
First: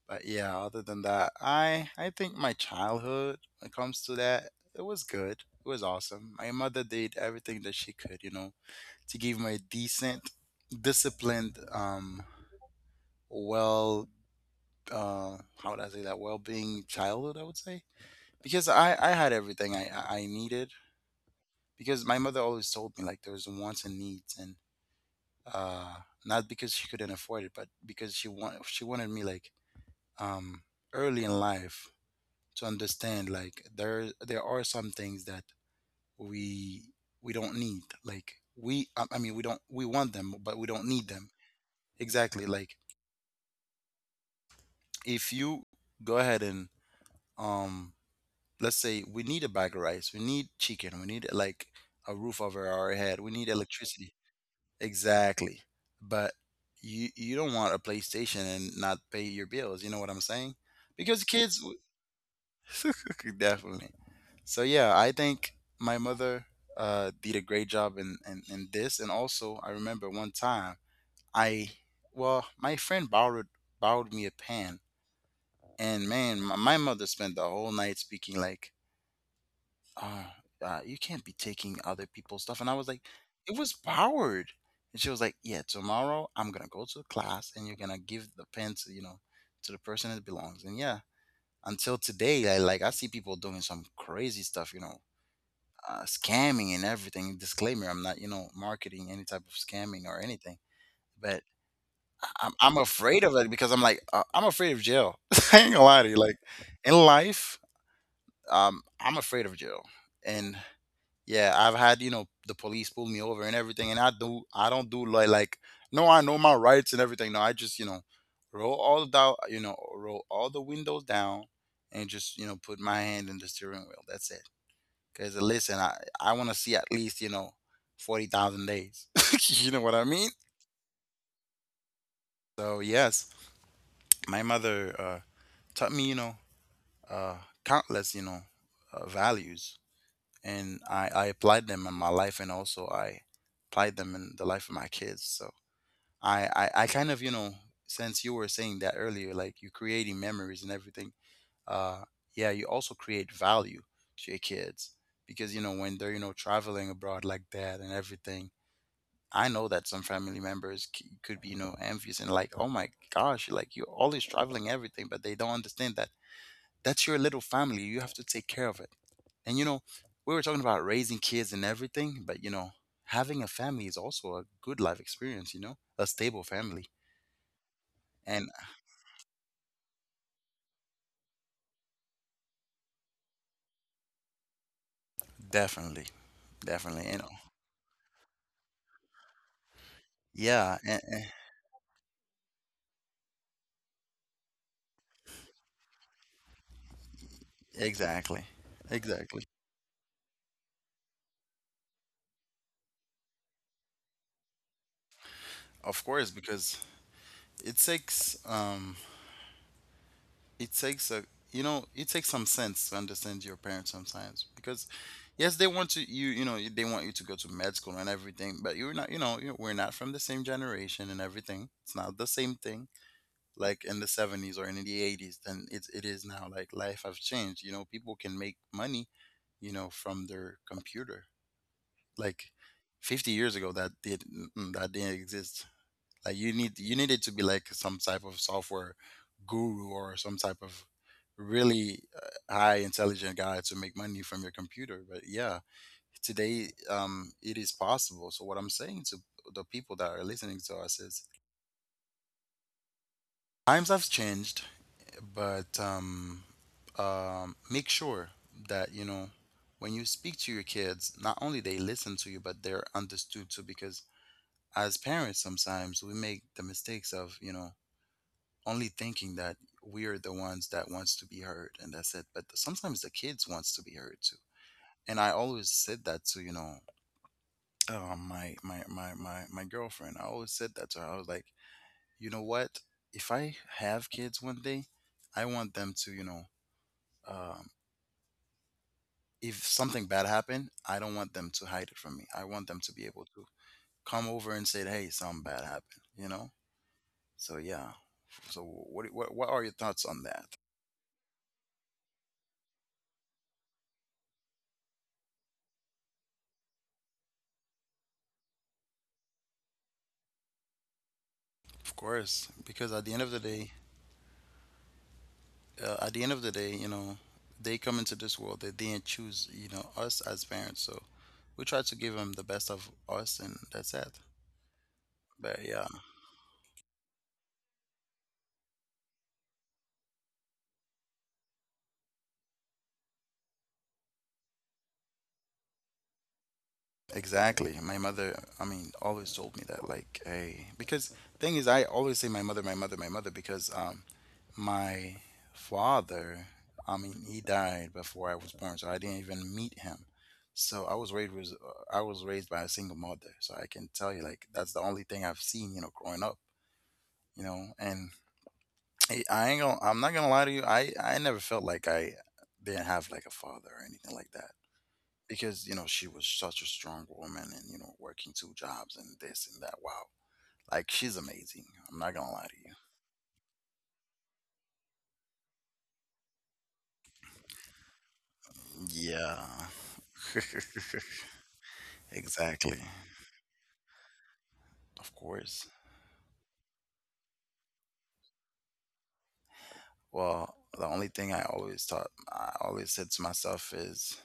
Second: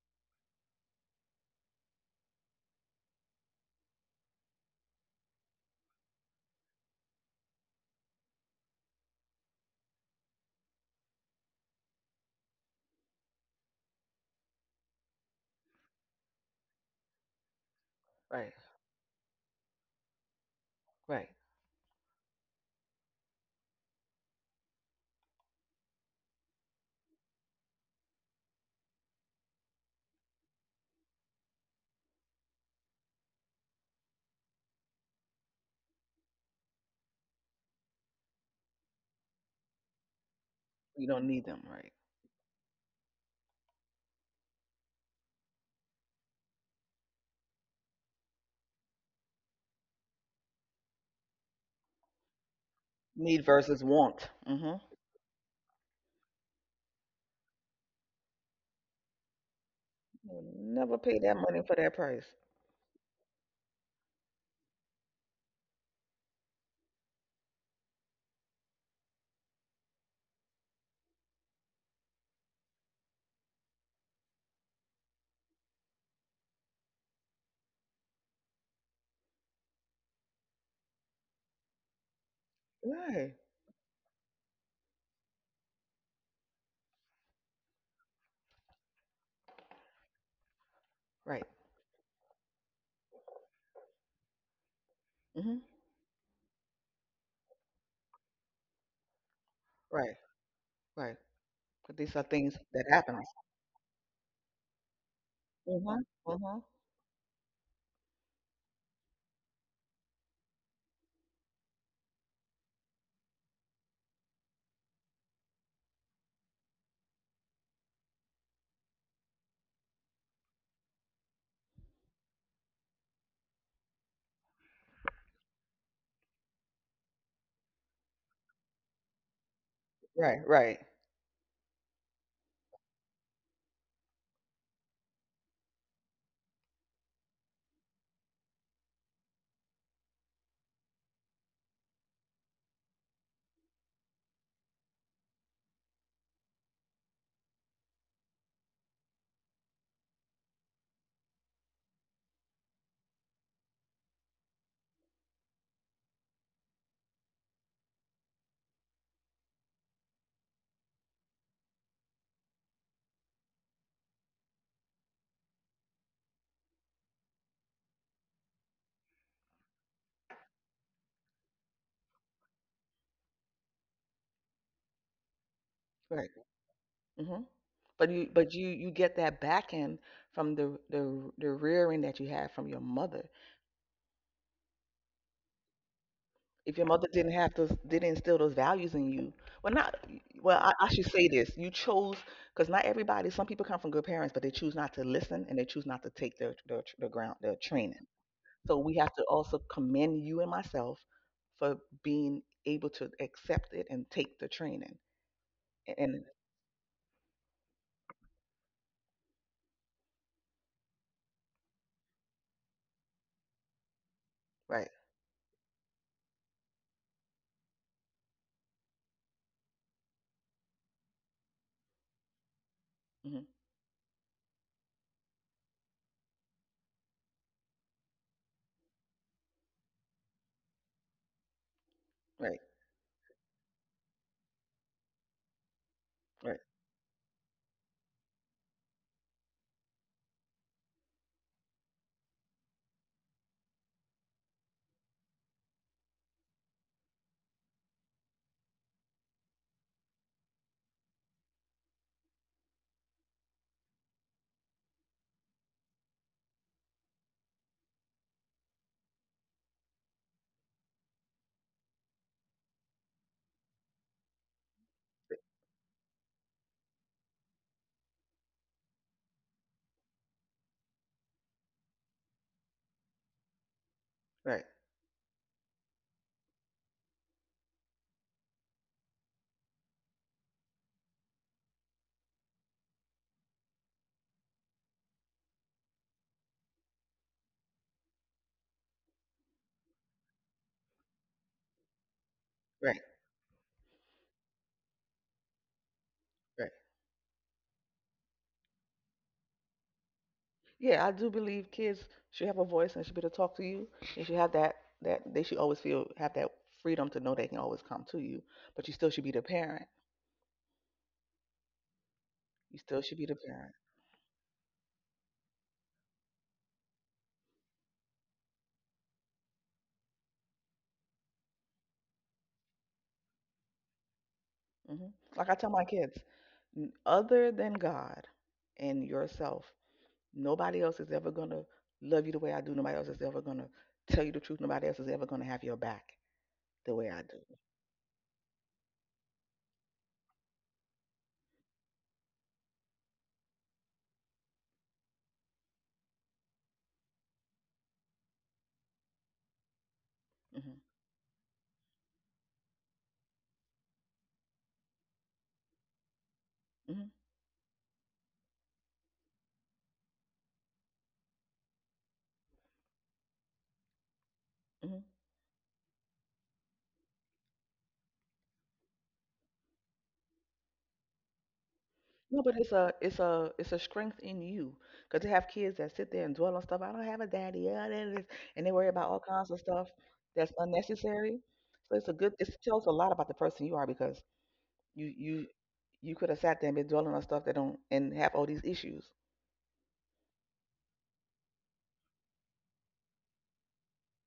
But yeah, other than that, I think my childhood when it comes to that, it was good. It was awesome. My mother did everything that she could, you know, to give me a decent, disciplined, well, how would I say that? Well-being childhood, I would say Right. because I had everything I needed Right. because my mother always told me like there was wants and needs and uh not because she couldn't afford it but because she wanted me like um early in life to understand like there are some things that we we don't need like we I mean we don't we want them but we don't need You them don't need them. Right. exactly. Like if you go ahead and um let's say we need a bag of rice, we need chicken, we need like a roof over our head, we need Need versus electricity. want. Mm-hmm. Exactly. But you don't want a PlayStation and not pay your bills, you know what I'm saying? Never Because pay that kids money for that price. [LAUGHS] definitely. So yeah, I think my mother did a great job in, in this. And also I remember one time I, well, my friend borrowed, me a pen, and man, my mother spent the whole night speaking like uh, you can't be taking other people's stuff. And I was like, Right. it was powered. And she was like, yeah, tomorrow I'm going to go to the class and you're going to give the pen to, you know, to the person it belongs. And yeah, Right. until today, I like, I see people doing some crazy stuff, you know, Hmm. Scamming and everything. Disclaimer, I'm not, you know, marketing any type of scamming or Right. anything. Right. But But these are I- am things I'm that afraid happens. of it because I'm like, I'm afraid of jail. [LAUGHS] I ain't gonna Mm-hmm. lie to you. Like Mm-hmm. in life, I'm afraid of jail. And. Yeah, I've had, you know, the police pull me over and everything, and I don't do like no, I know my rights and everything. No, I just, you know, roll all the windows down and just, you know, put my hand in the steering wheel. That's it. Cause listen, I want to see at least, you know, 40,000 days. [LAUGHS] You know what I mean? Right. Right. So, yes, my mother taught me, you know, uh countless, you know, values. And I applied them in my life, and also I applied them in the life of my kids. So I kind of, you know, since you were saying that earlier, like you're creating memories and everything, uh, yeah, you also create value to your kids because, you know, when they're, you know, traveling abroad like that and everything, I know that some family members could be, you know, envious and like, oh my gosh, like you're always traveling everything, but they don't understand that that's your little family. You have to take care of it. And you know, we were talking about raising kids and everything, but you know, having a family is also a good life experience, you know, a Right. stable family. Hmm. But you, And but you, you get that back end from the rearing that you had from your mother. definitely, If your definitely, mother you know. didn't have those, didn't instill those values in you, well, not, well, I, Yeah, I eh, should eh, say this: you chose because not everybody. Some people come from good parents, but they choose not to listen and they choose not to take their ground their training. exactly. So we have to Exactly. also commend you and myself for being able to accept it and take the training. Of And course, because it takes um it takes a, you know, it takes some sense to understand your parents sometimes because right, yes, they want to you know, they want you to go to med school and everything, but you're not, you know, you we're not from the same generation and everything. It's not the same thing hmm, like in the 70s or in the 80s than it is now. Like life has changed, you know, people can make money, you know, from their computer like right, 50 years ago that did, that didn't exist. Like right, you need it to be like some type of software guru or some type of really high intelligent guy to make money from your computer. But yeah, today it is possible. So what I'm saying to the people that are listening to us is times have changed, but make sure that you know, when you speak to your kids, not only they listen to you, but they're understood too. Because as parents, sometimes we make the mistakes of, you know, only thinking that we are the ones that wants to be heard, and that's it. But sometimes the kids wants to be heard too. right, And I always said that to, you know, my girlfriend, I always said that to her. I was like, you know what, if I have kids one day, I want them to, you know, um, if something bad happened, I don't want them to hide it from me. I want them to be right, able to come over and say, hey, something bad happened, you know. right. So yeah, so what what are your thoughts on that? Yeah, I do believe kids should have a voice and should be able to talk to you. They should have that they should always feel have that freedom to know they can always come to you. But you still should be the parent. Of course, You because still at the should end be of the the day, parent. At the end of the day, you know, they come into this world. They didn't choose, you know, us as parents. So we try to give them the best of us, and that's it. Hmm. Like I But tell my yeah, kids, Other than God and yourself, nobody else is ever going to love you the way I do. Nobody else is ever going to tell you the truth. Nobody else is ever going to have your back the way I do." exactly. My mother, I mean, always told me that, like, hey, because thing is, I always say my mother, my mother, my mother, because my father, I mean, he died before I was born, so I didn't even meet him. Hmm. So I was raised with, I was raised by a single mother. So I can tell you, like, that's the only thing I've seen, you know, growing up. Hmm. You know, and I'm not gonna lie to you, I never felt like I didn't have like a father or anything like that Hmm. because, you know, she was such a strong woman and, you know, working two jobs and this and that. Wow, like she's amazing. I'm not gonna No, lie but it's to a it's a it's a strength in you because they have kids that sit there and dwell on stuff. "I don't have a daddy, yeah, that is," and they worry about you. all kinds of Yeah. stuff that's unnecessary. So it's a [LAUGHS] good, it Exactly. tells a lot about the person you are because you Of you course. you could have sat there and been dwelling on stuff that don't and have all these issues. Well, the only thing I always thought, I always said to myself is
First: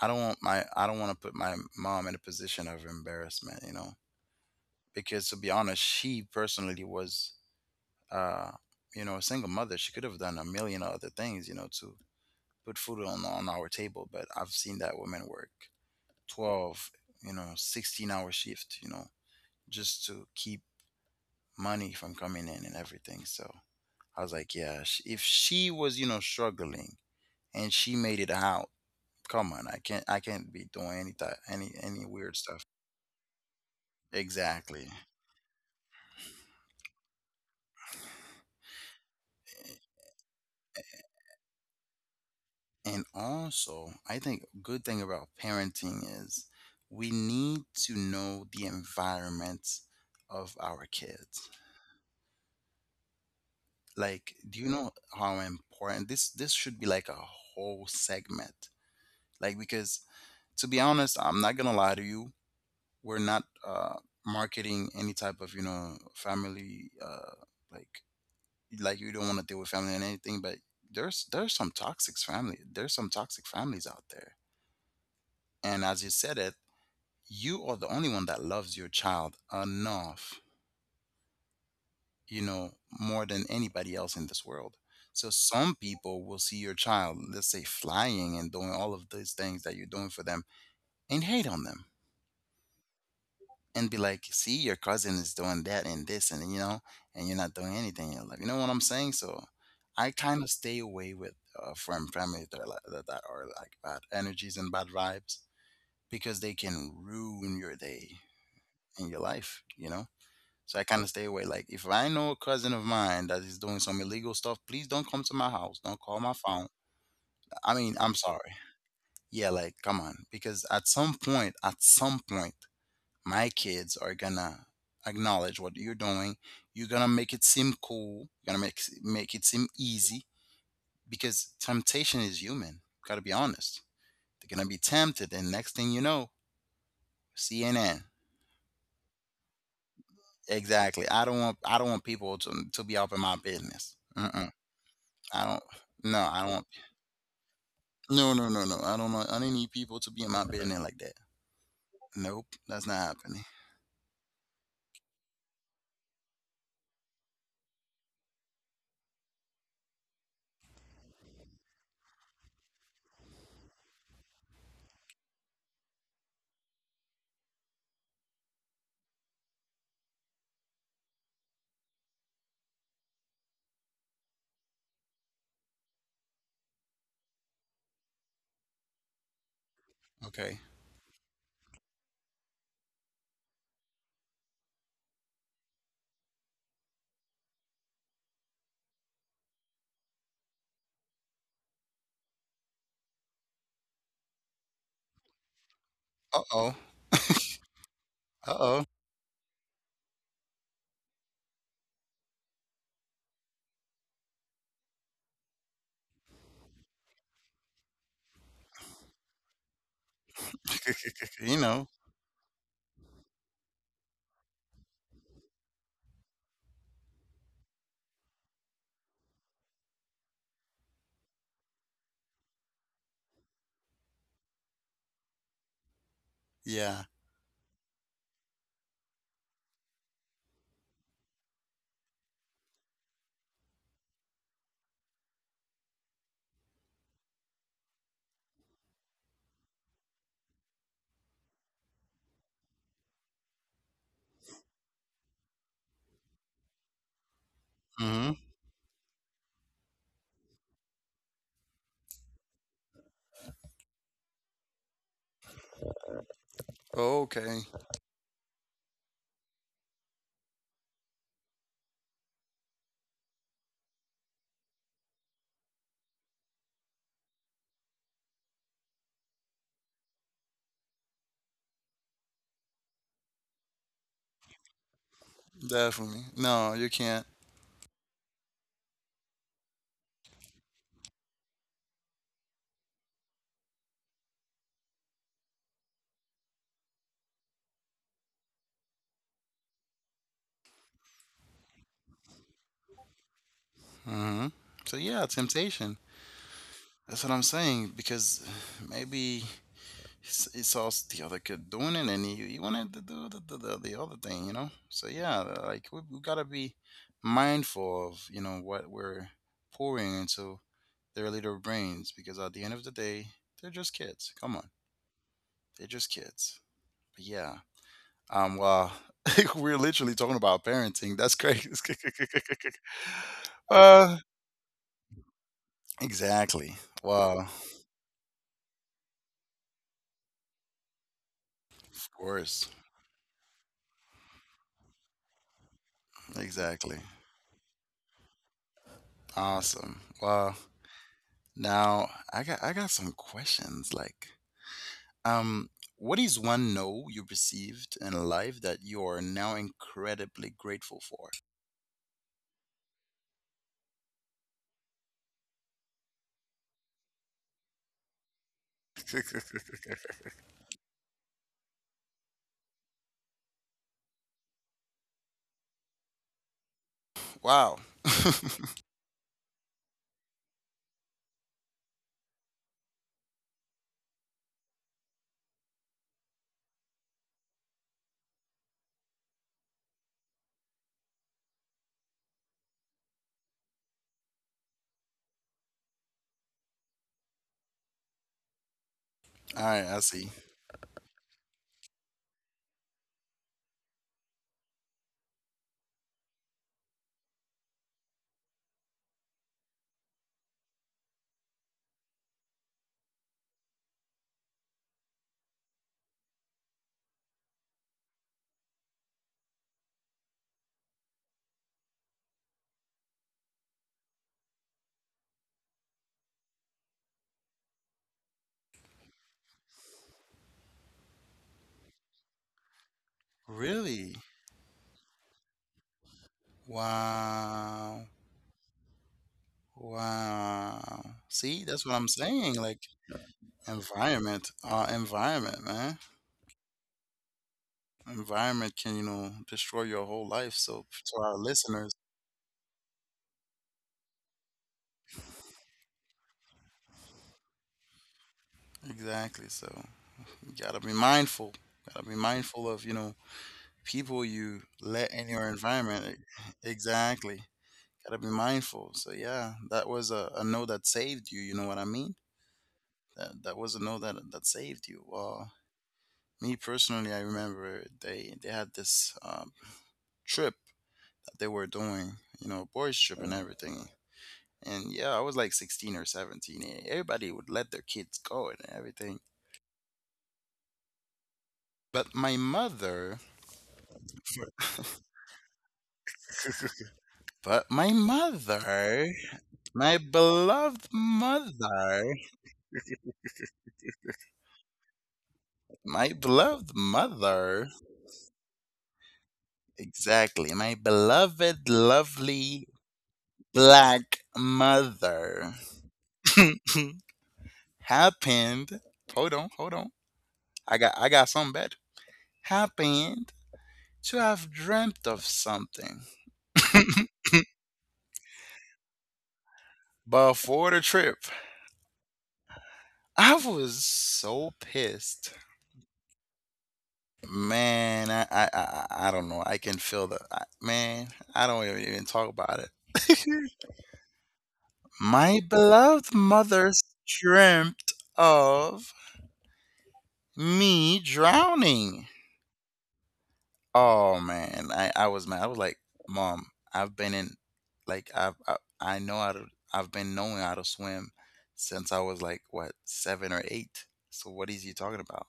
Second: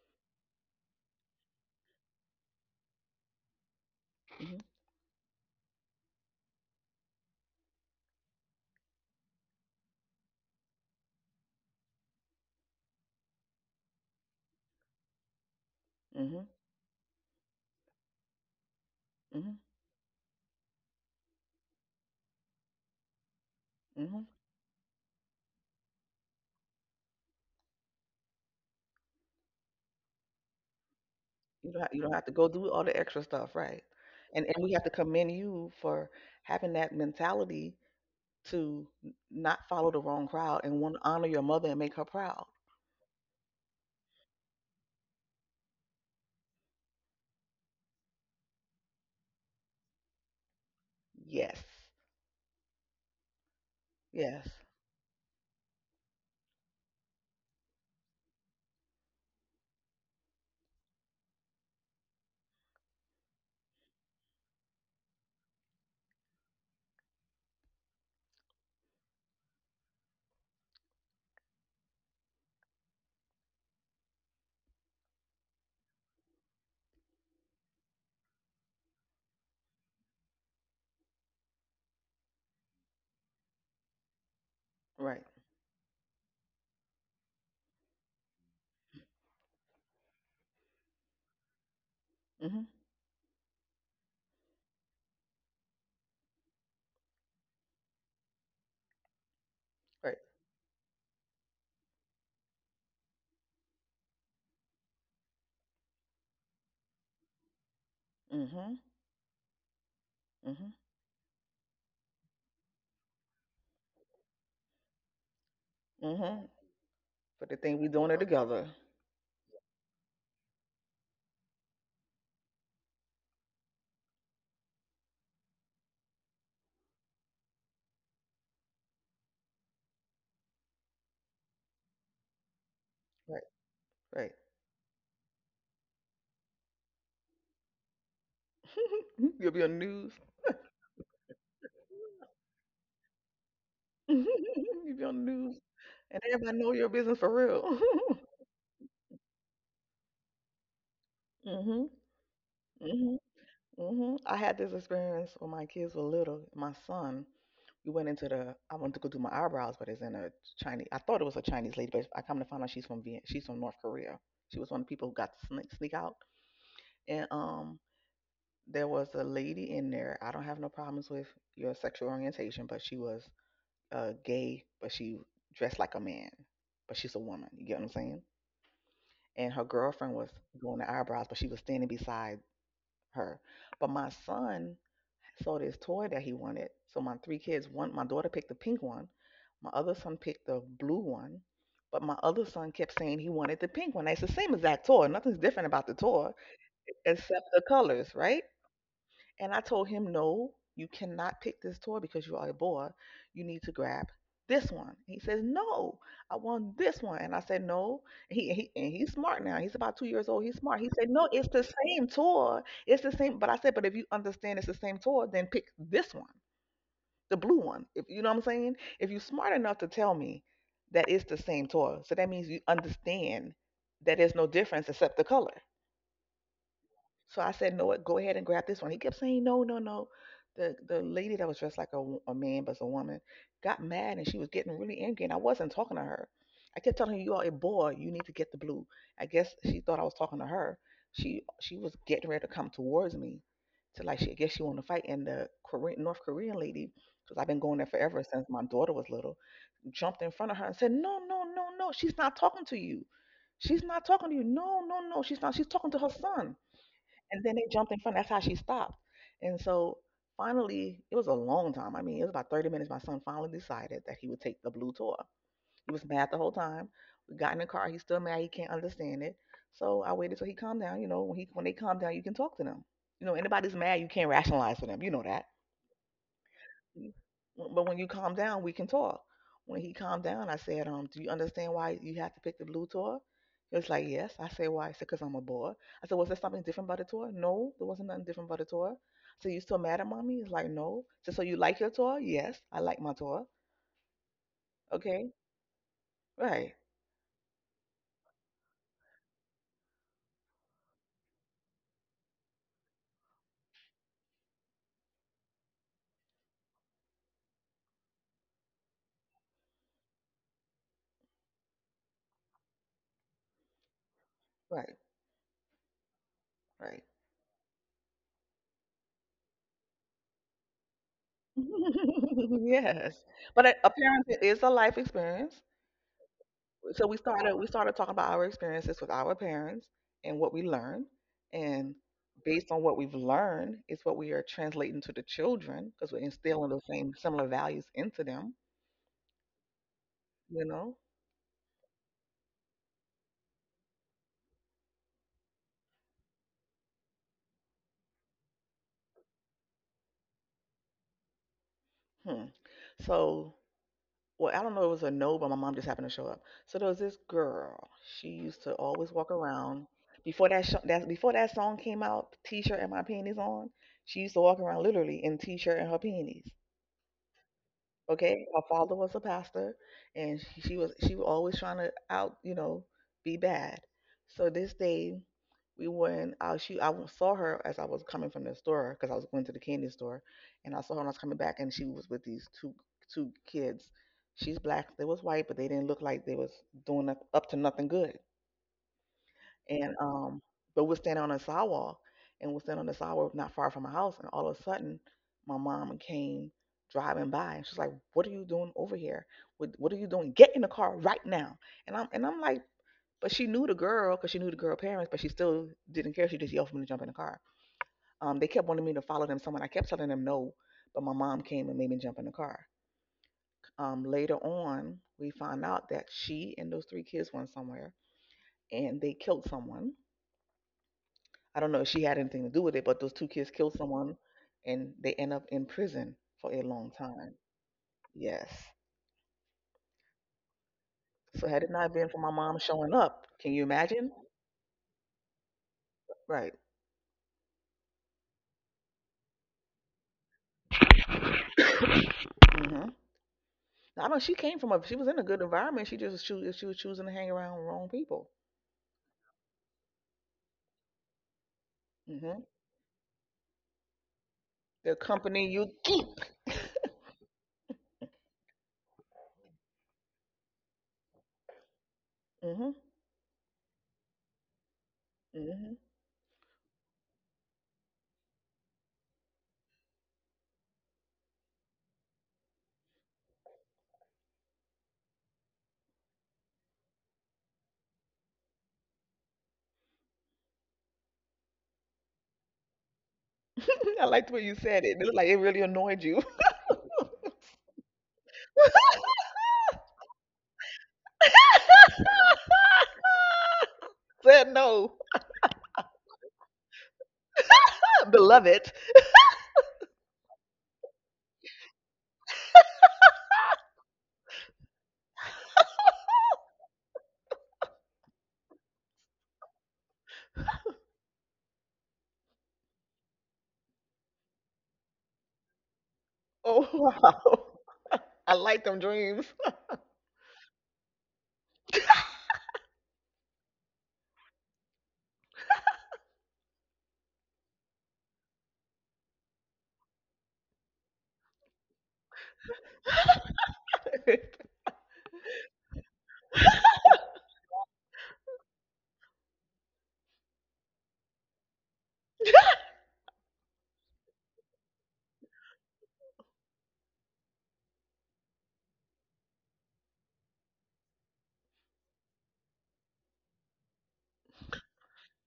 I don't want to put my mom in a position of embarrassment, you know, Hmm. because to be honest, she personally was, uh, you know, a single mother. She could have done a million other things, you know, to put food on our table. But I've seen that women work Hmm. 12, you know, 16-hour shift, you know, Hmm. just to keep money from coming in and everything. So I Hmm. was like, yeah, if she was, you know, struggling and she made it out, come on, I can't be doing You don't, ha- any you don't have weird to go stuff. do all the extra stuff, right? And we Exactly. have to commend you for having that mentality to not follow the wrong crowd and want to honor your mother and make her proud. And also, I think a good thing about parenting is we need to know the environment of our kids. Yes. Like, Yes. do you know how important this should be? Like a whole segment. Like because to be honest, I'm not gonna lie to you, we're not marketing any type of, you know, family like like you don't want to deal with family and anything, but there's some toxic families out there. And as you said it, you are the only one that loves your child enough, you know, more than anybody else in this world. Right. So some people will see your child, let's say, flying and doing all of these things that you're doing for them, and hate on them Mhm. and be like, see, your cousin is doing that and this, and, you know, and you're not doing anything in, are like, you know what I'm saying? So I Right. kind of stay away with, from families that are, like, that are like bad energies and bad vibes because they can ruin your day Mhm. and your life, you know? So Mhm. I kind of stay away. Like if I know a cousin of mine that is doing some illegal stuff, please don't come to my house. Don't call my Mhm. phone. But the I thing we mean, I'm doing it sorry. together. Yeah, like come on, because at some point, my kids are gonna acknowledge what you're doing. You're gonna make it seem cool. You're gonna make it seem easy because temptation is human. Gotta be Right. honest. Right. They're gonna be tempted, and next thing you know, CNN. [LAUGHS] You'll be on the news. Exactly. I don't want people to be up in my business. [LAUGHS] Mm-mm. You'll be on the I don't. news, No, and I everybody don't. know your business for real. [LAUGHS] No, no, no, no. I don't need people to be in my business like that. Mhm. Nope, that's not Mhm. happening. Hmm. I had this experience when my kids were little. My son, we went into the. I wanted to go do my eyebrows, but it's in a Chinese. I thought it was a Chinese lady, but I come to find out she's from North Korea. She was one of the people who got to sneak out. And there was a lady in there. I don't have no problems with your sexual orientation, but she was gay, but she dressed like a man, but she's a woman. You get what I'm saying? And her girlfriend was Okay. doing the eyebrows, but she was standing beside her. But my son, so this toy that he wanted. So my three kids, one, my daughter picked the pink one, my other son picked the blue one, but my other son kept saying he wanted the pink one. It's the same exact toy. Nothing's different about the toy Uh oh. except the colors, right? Uh oh. And I told him, no, you cannot pick this toy because you are a boy. You need to grab this one. He says, "No, I want this one." And I said, "No." And he's smart now. He's about 2 years old. He's smart. He said, "No, [LAUGHS] it's You the know. same toy. It's the same." But I said, "But if you understand it's the same toy, then pick this one, the blue one. If you know what I'm saying. If you're smart enough to tell me that it's the same toy, so that means you understand that there's no difference except the color." Yeah. So I said, "No, what? Go ahead and grab this one." He kept saying, "No, no, no." The lady that was dressed like a man but was a woman got mad and she was getting really angry, and I wasn't talking to her. I kept telling her, "You are a boy. You need to get the blue." I guess she thought I was talking to her. She was getting ready to come towards me, to like she I guess she wanted to fight. And the Korean North Korean lady, because I've been going there forever Mm-hmm. since my daughter was little, jumped in front of her and said, "No, no, no, no. She's not talking to you. She's not talking to you. No, no, no. She's not. She's talking to her son." And then Okay. they jumped in front. That's how she stopped. And so finally, it was a long time. I mean, it was about 30 minutes. My son finally decided that he would take the blue tour. He was mad the whole time. We got in the car. He's still mad. He can't understand it. So I waited till he calmed down. You know, when he when they calm down, you can talk to them. You know, anybody's mad, you can't rationalize with them. Definitely. No, you you- can't. but when you calm down, we can talk. When he calmed down, I said, "Do you understand why you have to pick the blue tour?" He was like, "Yes." I said, "Why?" He said, "Because I'm a boy." I said, "Was there something different about the tour?" "No, there wasn't nothing different about the tour. So you still mad at mommy?" He's like, "No." "So, so you like your tour?" "Yes, I like my tour." Mm-hmm. So yeah, Okay, temptation. right, That's what I'm saying because maybe he saw the other kid doing it, and he wanted to do the, the other thing, you know. So yeah, like we gotta be mindful of, you know, what we're pouring into their little brains because at the end of the day, they're just kids. Come on, right, they're just kids. right. But yeah, well, [LAUGHS] we're literally talking about parenting. That's crazy. [LAUGHS] yes, but [LAUGHS] uh, apparently it is a life experience. exactly. So we Well, started we started talking about our experiences with our parents and what we learned, and of course, based on what we've learned is what we are translating to the children because we're instilling the exactly. same similar values into them, Awesome. Well, you know. now I got some questions. Like, um, what is one no you received in life that you are now incredibly grateful for? Hmm. So, well, I don't know it was a no, but my mom just happened to show up. So there was this girl, she used to always walk around before that, before that song came out, "T-shirt and my panties on." She used to walk around literally in t-shirt and her panties. [LAUGHS] Wow. Okay, her [LAUGHS] father was a pastor, and she was always trying to out you know be bad. So this day, we went. She I saw her as I was coming from the store because I was going to the candy store, and I saw her when I was coming back, and she was with these two kids. She's black, they was white, but they didn't look like they was doing up to nothing good. All right, And I see. But we're standing on a sidewalk, and we're standing on the sidewalk not far from my house, and all of a sudden, my mom came driving by, and she's like, "What are you doing over here? What are you doing? Get in the car right now!" And I'm like, but she knew the girl because she knew the girl parents, but she still didn't care. She just yelled for me to jump in the car. They kept wanting me to follow them somewhere. I kept telling them no, but my mom came and made me jump in the car. Later on, we found out that she and those three kids went somewhere, and they killed someone. I don't know if she had anything to do with it, but those two kids killed Really? someone and they end up in prison for a long time. Wow. Yes. Wow. So See, had it that's not what I'm been for my saying. mom Like showing up, can you imagine? environment, environment, man. Right. Environment can, you know, destroy your whole life. So to our listeners, Hmm. I know she was in a good environment. She just she was choosing to hang around wrong people. exactly. So you gotta be mindful. Gotta be Hmm. mindful of, you know, people you The let in company your you environment. keep. Exactly. Gotta be mindful. So yeah, that was a no that saved you. You know what I mean? Hmm. That was a no that saved you. Hmm. Me personally, I remember they had this trip that they were doing, you know, boys trip and everything. And yeah, I was like 16 or 17. And everybody would let their kids go and everything. But my mother, [LAUGHS] I liked the way you said it. It looked like it really annoyed you. [LAUGHS] but my mother, my beloved mother, Said no. My beloved mother, [LAUGHS] beloved. exactly, my beloved, lovely black mother [LAUGHS] happened. Hold on, hold on. I got something better. Happened to have dreamt of something Oh, [LAUGHS] [LAUGHS] wow. I like them dreams. before the trip. I was so pissed. Man, I don't know. I can feel the I, man, I don't even talk about it. [LAUGHS] [LAUGHS] My beloved mother dreamt of me drowning. Oh man, I was mad. I was like, "Mom, I've been in, like, I know how to. I've been knowing how to swim since I was like what seven or eight. So what is you talking about?"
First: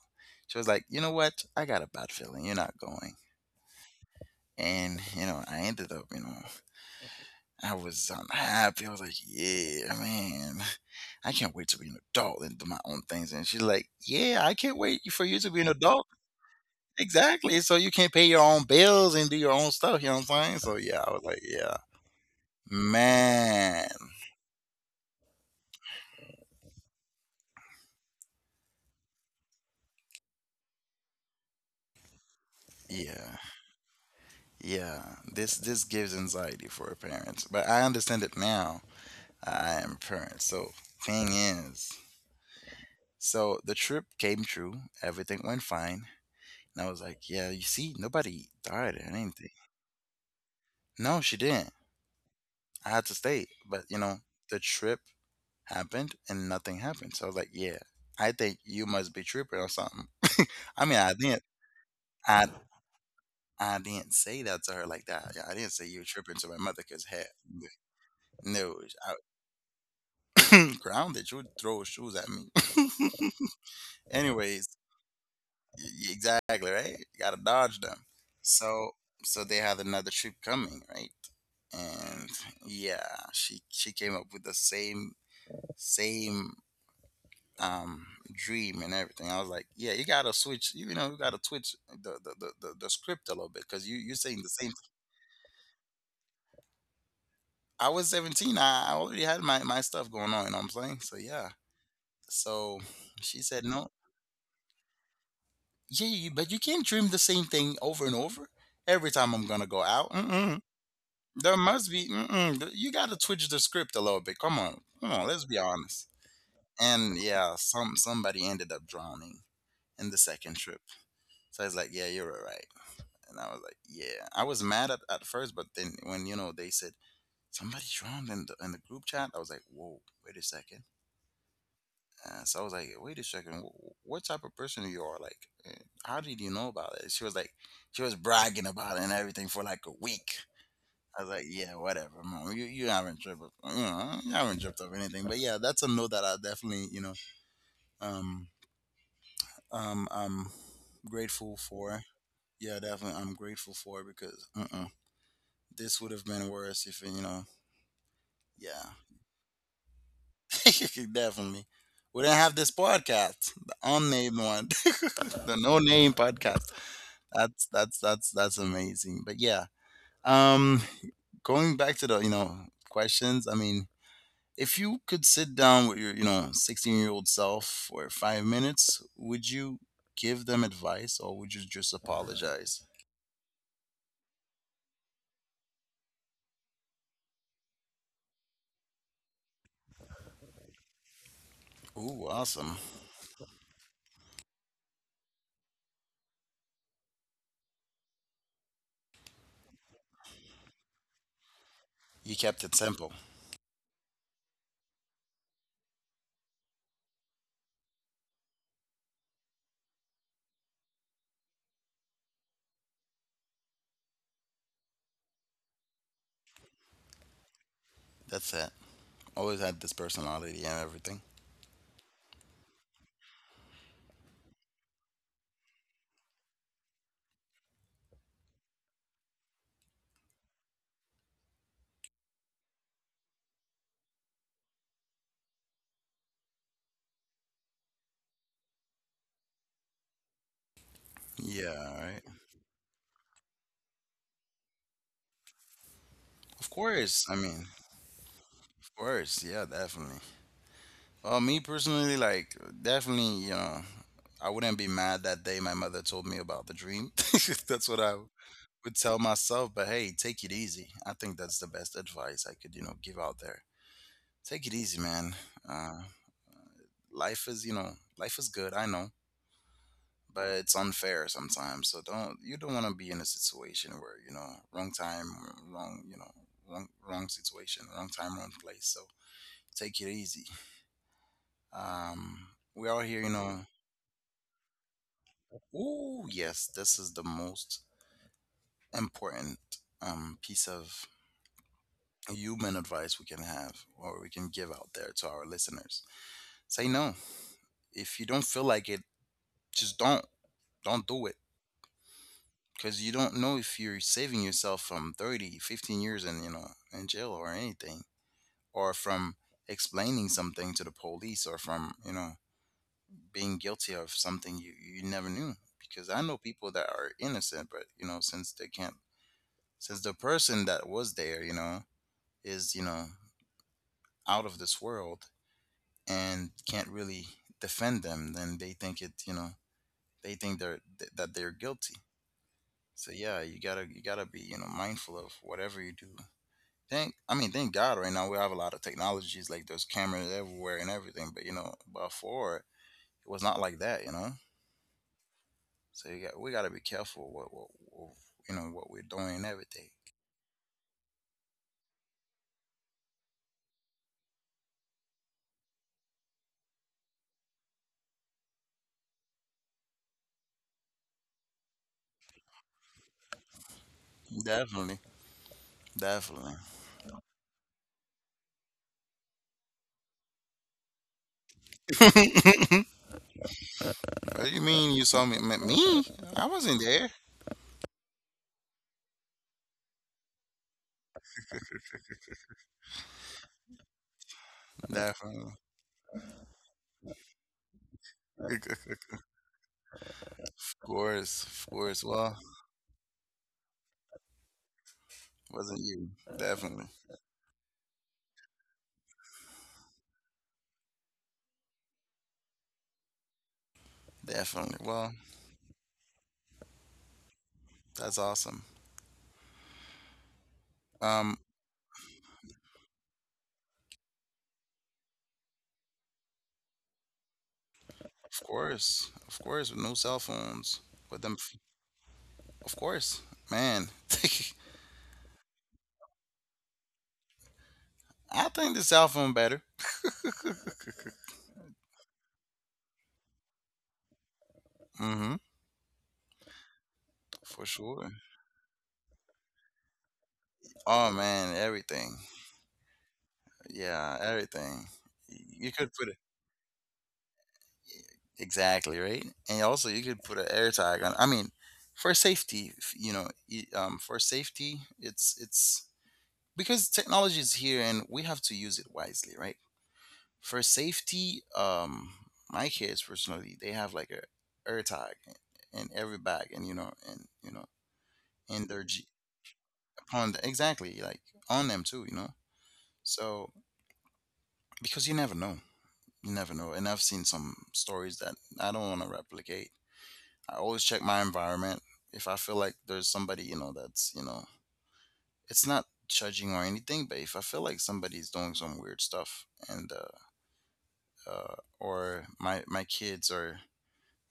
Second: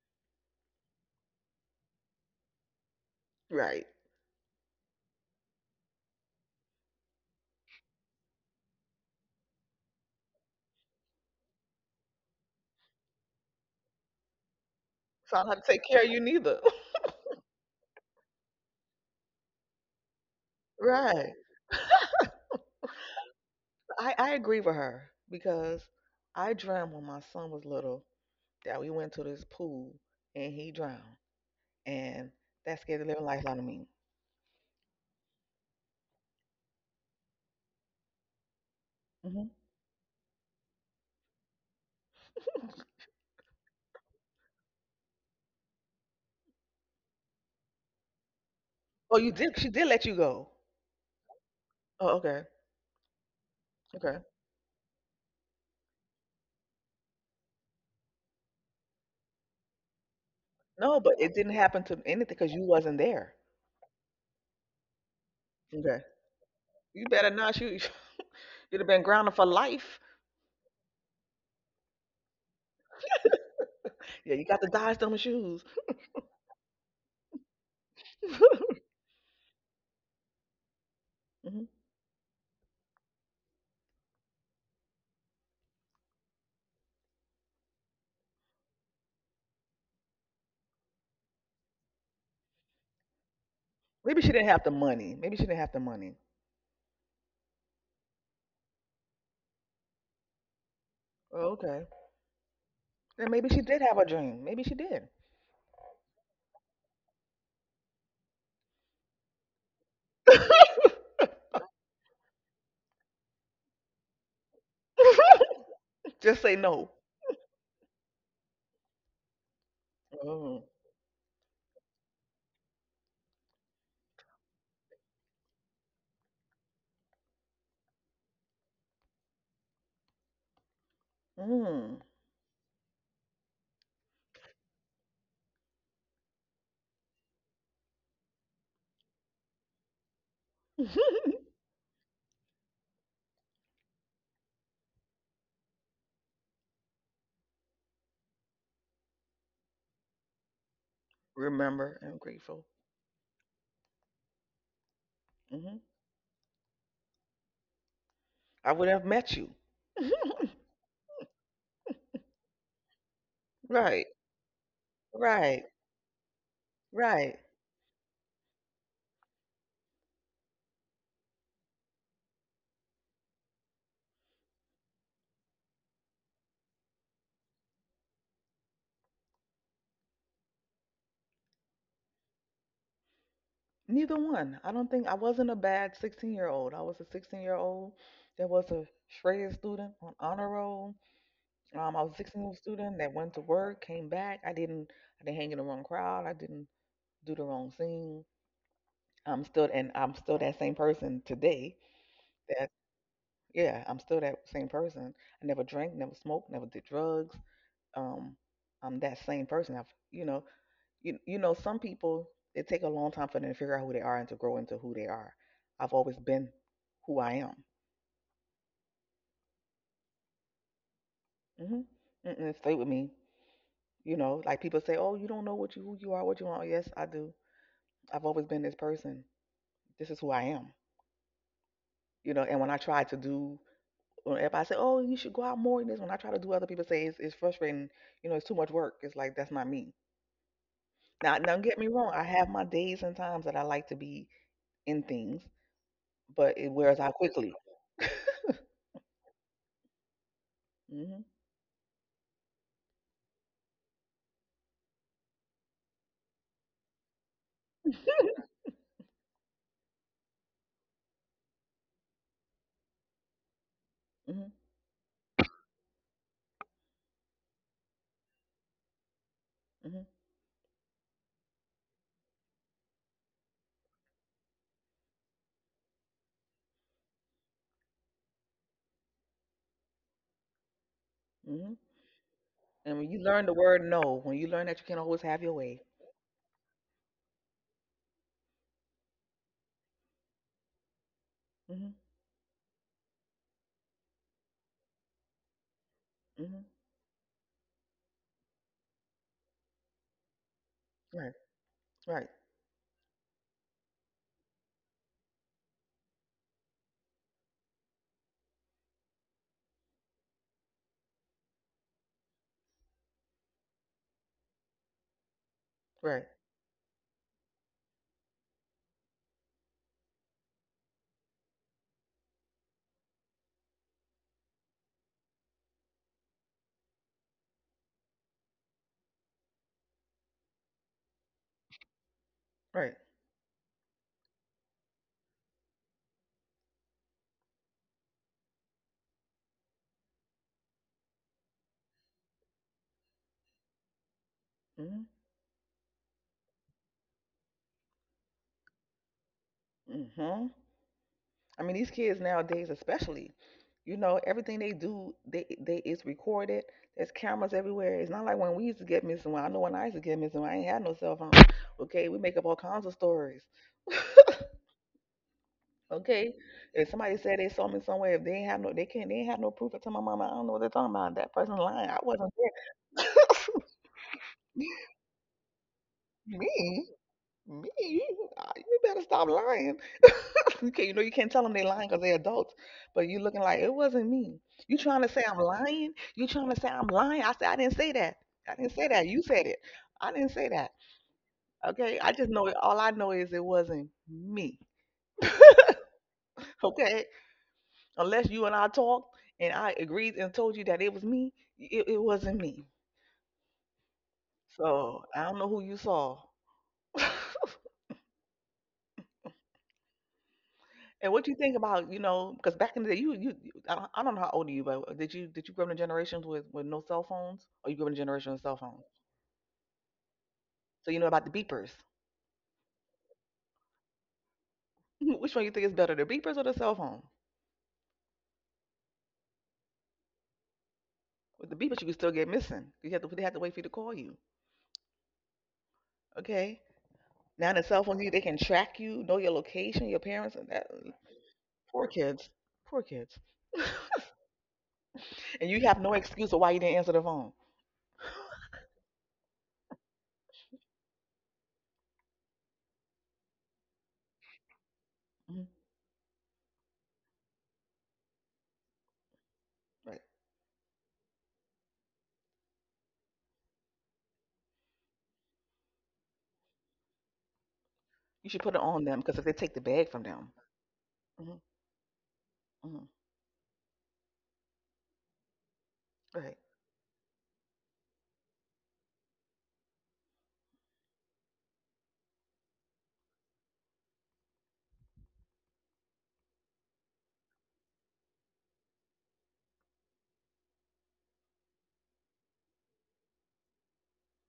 She was like, "You know what? I got a bad feeling. You're not going." Right. And you know, I ended up. You know, I was unhappy. I was like, "Yeah, man, I can't wait to be an adult and do my own things." And she's like, "Yeah, I can't wait for So you I to don't be have an to take care adult." of you neither. Exactly, so you can not pay your own bills and do your own stuff, you know what I'm saying? So, [LAUGHS] yeah, I was Right. like, yeah. Man. I agree with her because I dreamt when my son was little that we went to this pool and he drowned. And that scared the living Yeah, life out of me. yeah. This gives anxiety for parents, but I understand it now. Hmm. I am a parent, so thing is so the trip came true, everything went fine, and I was like, "Yeah, you see, nobody died or Oh, you anything." did? She did let you go. No, she didn't. Oh, okay. I had to stay, but, you Okay. know, the trip happened and nothing happened. So I was like, yeah, I think you must be tripping or something. [LAUGHS] I mean, No, I but it didn't, didn't happen to anything I, because you wasn't there. I didn't say that to her like that. Yeah, I didn't say Okay. you were tripping to my mother You because hey, better not. [LAUGHS] No, you'd have been grounded for life. I, [COUGHS] [CLEARS THROAT] grounded. You would throw shoes at me. [LAUGHS] Yeah, you got Anyways, to dodge them shoes. Exactly right. You gotta dodge them. [LAUGHS] Mhm. So, so they had another trip coming, right? And yeah, she came up with the same um dream and everything. I was like, yeah, you gotta switch, you know, you gotta twitch the script a little bit because you're Maybe she saying the didn't same. have the money. Maybe she didn't have the money. I was 17. I already had my, my stuff going on, you know what I'm saying? So yeah, Oh, okay. so Then she maybe said she no. did have a dream. Maybe she did. Yeah, you, but you can't dream the same thing over and over every time I'm gonna go out. Mm-mm. [LAUGHS] There must be mm-mm. You gotta twitch the script a little bit. Come on, come on, let's be honest. Just say no. And yeah, somebody ended up drowning in the second Oh. trip. So I was like, yeah, you're right. And I was like, yeah. I was mad at first, but then when, you know, they said somebody drowned in the group chat, I was like, whoa, wait a second. Mm. So I was like, wait a second, what type of person you are? Like, eh, how did you know about it? She was like, she was bragging about it and everything for like a week. I was like, [LAUGHS] yeah, whatever, mom. You haven't tripped, you know, you haven't tripped up anything. But yeah, that's a note that I definitely, um, I'm grateful for. Remember, I'm grateful. Yeah, definitely, I'm grateful for because mm-mm. Hmm. This would have been worse if you know. I Yeah, would have met you. [LAUGHS] [LAUGHS] definitely. We didn't have this podcast, the right, unnamed one, [LAUGHS] the right, no name podcast. right. That's amazing. But yeah, um, going back to the you know questions. I mean, if you could sit down with your you know 16 year old self for 5 minutes, would you give them advice or would you just apologize? Neither one. I don't think I wasn't a bad 16-year-old. I was a 16-year-old that was a shredded student on honor roll. I was a Ooh, 16-year-old awesome! student that went to work, came back. I didn't hang in the wrong crowd. I didn't do the wrong thing. And I'm still that same person today. You kept That, it simple. yeah, I'm still that same person. I never drank, never smoked, never did drugs. Um, I'm that same person. You know, you know, some people it take a long time for them to figure out who they are and to grow into who they are. I've always been who I am. That's it. Always had this personality and everything. Mm-hmm. Mm-mm, stay with me. You know, like people say, oh, you don't know what you who you are, what you want. Yes, I do. I've always been this person. This is who I am, you know. And when I try to do, when everybody say, "Oh, you should go out more," in this when I try to do, other people say it's frustrating. You know, it's too much work. It's like that's not me. Now, don't get me Yeah, wrong. I right. have my days and times that I like to be in things, but it Of wears out course. I quickly. mean, of course. Yeah, definitely. Mhm, Well, me personally, like, definitely, you know, I wouldn't be mad that day my mother told me about the dream. [LAUGHS] That's what I would tell myself. But hey, take it easy. I think that's the best advice I could, you know, give out there. mhm, Take it easy, man. Uh, life is, you know, life is good. I know, mhm, but it's unfair sometimes. So don't, you don't want to be in a situation where, you know, wrong time, wrong, you know, wrong, wrong situation, wrong time, wrong place. So take it easy. mhm. Um, we And are when you here, you learn the know. word no, when you learn that you can not always have your way. Oh, yes, this is the most important piece of Mhm, human advice we can have or we can give out there to our listeners. mhm. Say no. If you don't feel like it, just don't. Don't do Right, it right, because you don't know if you're saving yourself from 30, 15 years in, you know, in jail or anything or from explaining something to the police or from, you know, being guilty of something you never knew because I right, know people that are innocent but you know since they can't since the person that was there you know is you know out of this world and can't really defend them, then they think it, you know, they think that they're guilty. right. So yeah, you gotta be, you know, mindful of whatever you do. Thank I mean Thank god right now we have a lot of technologies like there's cameras everywhere and everything, but you know before it was not like that, you know. Mhm, So we got to be careful what you know what we're doing and everything. mhm. I mean, these kids nowadays, especially, you know, everything they do, they is recorded. There's cameras everywhere. It's not like when we used to get missing. Well, I know when I used to get missing, I ain't had no cell phone. Okay, we make up all kinds of stories. Definitely, Okay, definitely. if somebody said they saw me somewhere, if they ain't have no, they can't, they ain't have no proof. I tell my mama, I don't know what they're talking about. That person's lying. I wasn't there. [LAUGHS] What do you mean you saw me? Me? I wasn't me? there. Me? You better stop lying. [LAUGHS] You can't, you know, you can't tell them they lying because they're adults. But you looking like it wasn't me. You trying to say I'm Definitely. lying? You trying to say I'm lying? I said I didn't say that. I didn't say that. [LAUGHS] You said it. I didn't say that. Of course, of Okay. course. I just Well, know it. All I know is it wasn't me. wasn't you? Definitely, Okay. Unless you and I talked and I agreed and told you that it was me, it wasn't me. definitely. So Well, I don't know who you saw. [LAUGHS] that's awesome. And what do Um, you think about, you know, because back in the day, I don't know how old are you, but did you grow up in generations with no cell phones, or you grew up in a generation with cell phones? Of course, with no cell phones, So you know with about the them, beepers. of course, man. [LAUGHS] [LAUGHS] Which one you think is better, the beepers or the cell phone? I think the cell phone better. [LAUGHS] With the beepers, you can still get missing. You have to, they have to wait for you to call you. Mm-hmm, Okay. Now in for the cell phone, sure. you they can track you, know your location, your parents, and that. Uh, Oh man, poor everything. kids. Poor kids. Yeah, everything. [LAUGHS] and you You have could no put it excuse of why you didn't answer the phone. exactly right, and also you could put an air tag on. I mean, for safety, you know, for safety, it's Hmm. it's because technology is here and we have to use it wisely, right? Right. For safety, my kids personally, they have like a air tag in every bag, and you know, You should put it in their on them because if they take the bag from upon them. the, exactly like Hmm. on them too, you know. Hmm. So because you never know. You Right. never know. And I've seen some stories that I don't want to replicate. I always check my environment. If I feel like there's somebody, you know, that's, you know, it's not judging or anything, but if I feel like somebody's doing some weird stuff and, or my kids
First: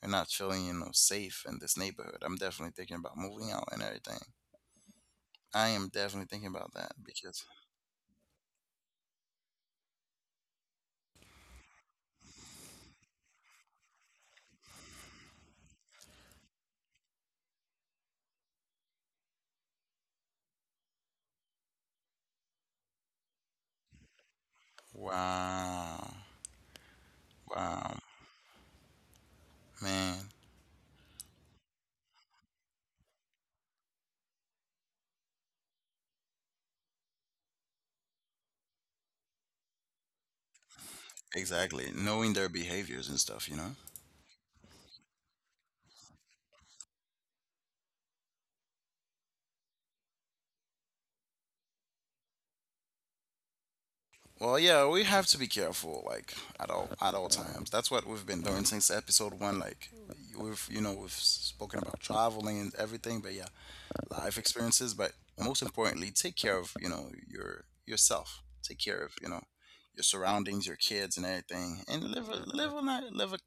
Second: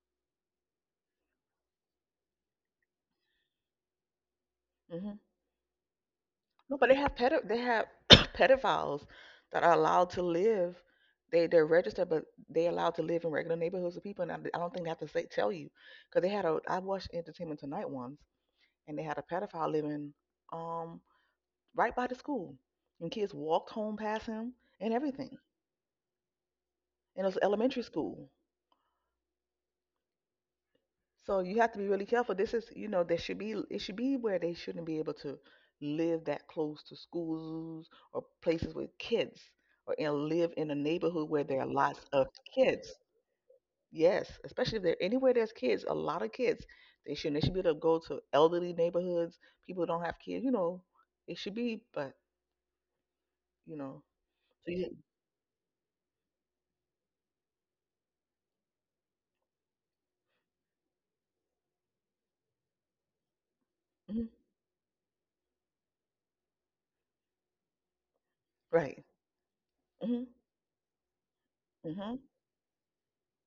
are not feeling, you know, safe in this neighborhood, I'm definitely thinking about moving out and everything. Hmm. I am definitely thinking about No, but that they have because, they have [COUGHS] pedophiles that are allowed to live. They're registered, but they allowed to live in regular neighborhoods of people. And I don't think they have to say tell you because they had a I watched Entertainment Tonight once, and they had a pedophile living um right by the school, and kids walked home past him and everything. wow, And it was elementary wow, school. man. So you have to be really careful. This is, there should be where they shouldn't be able to live that close to schools or places with kids or and live in a neighborhood where there are Exactly. lots of Knowing their kids. behaviors and stuff, you know? Yes, especially if there anywhere there's kids, a lot of kids. They shouldn't they should be able to go to elderly neighborhoods, people who don't have kids, it should be, but you know, Well, so yeah, you, we have to be careful, like at all times. That's what we've been doing since episode one. Like we've you know we've spoken about traveling and everything, but yeah, mhm, life experiences. But most importantly, take care of you know yourself. Take care right. of you know your Hmm. surroundings, your kids, and everything, and Hmm. live a live a ni- live a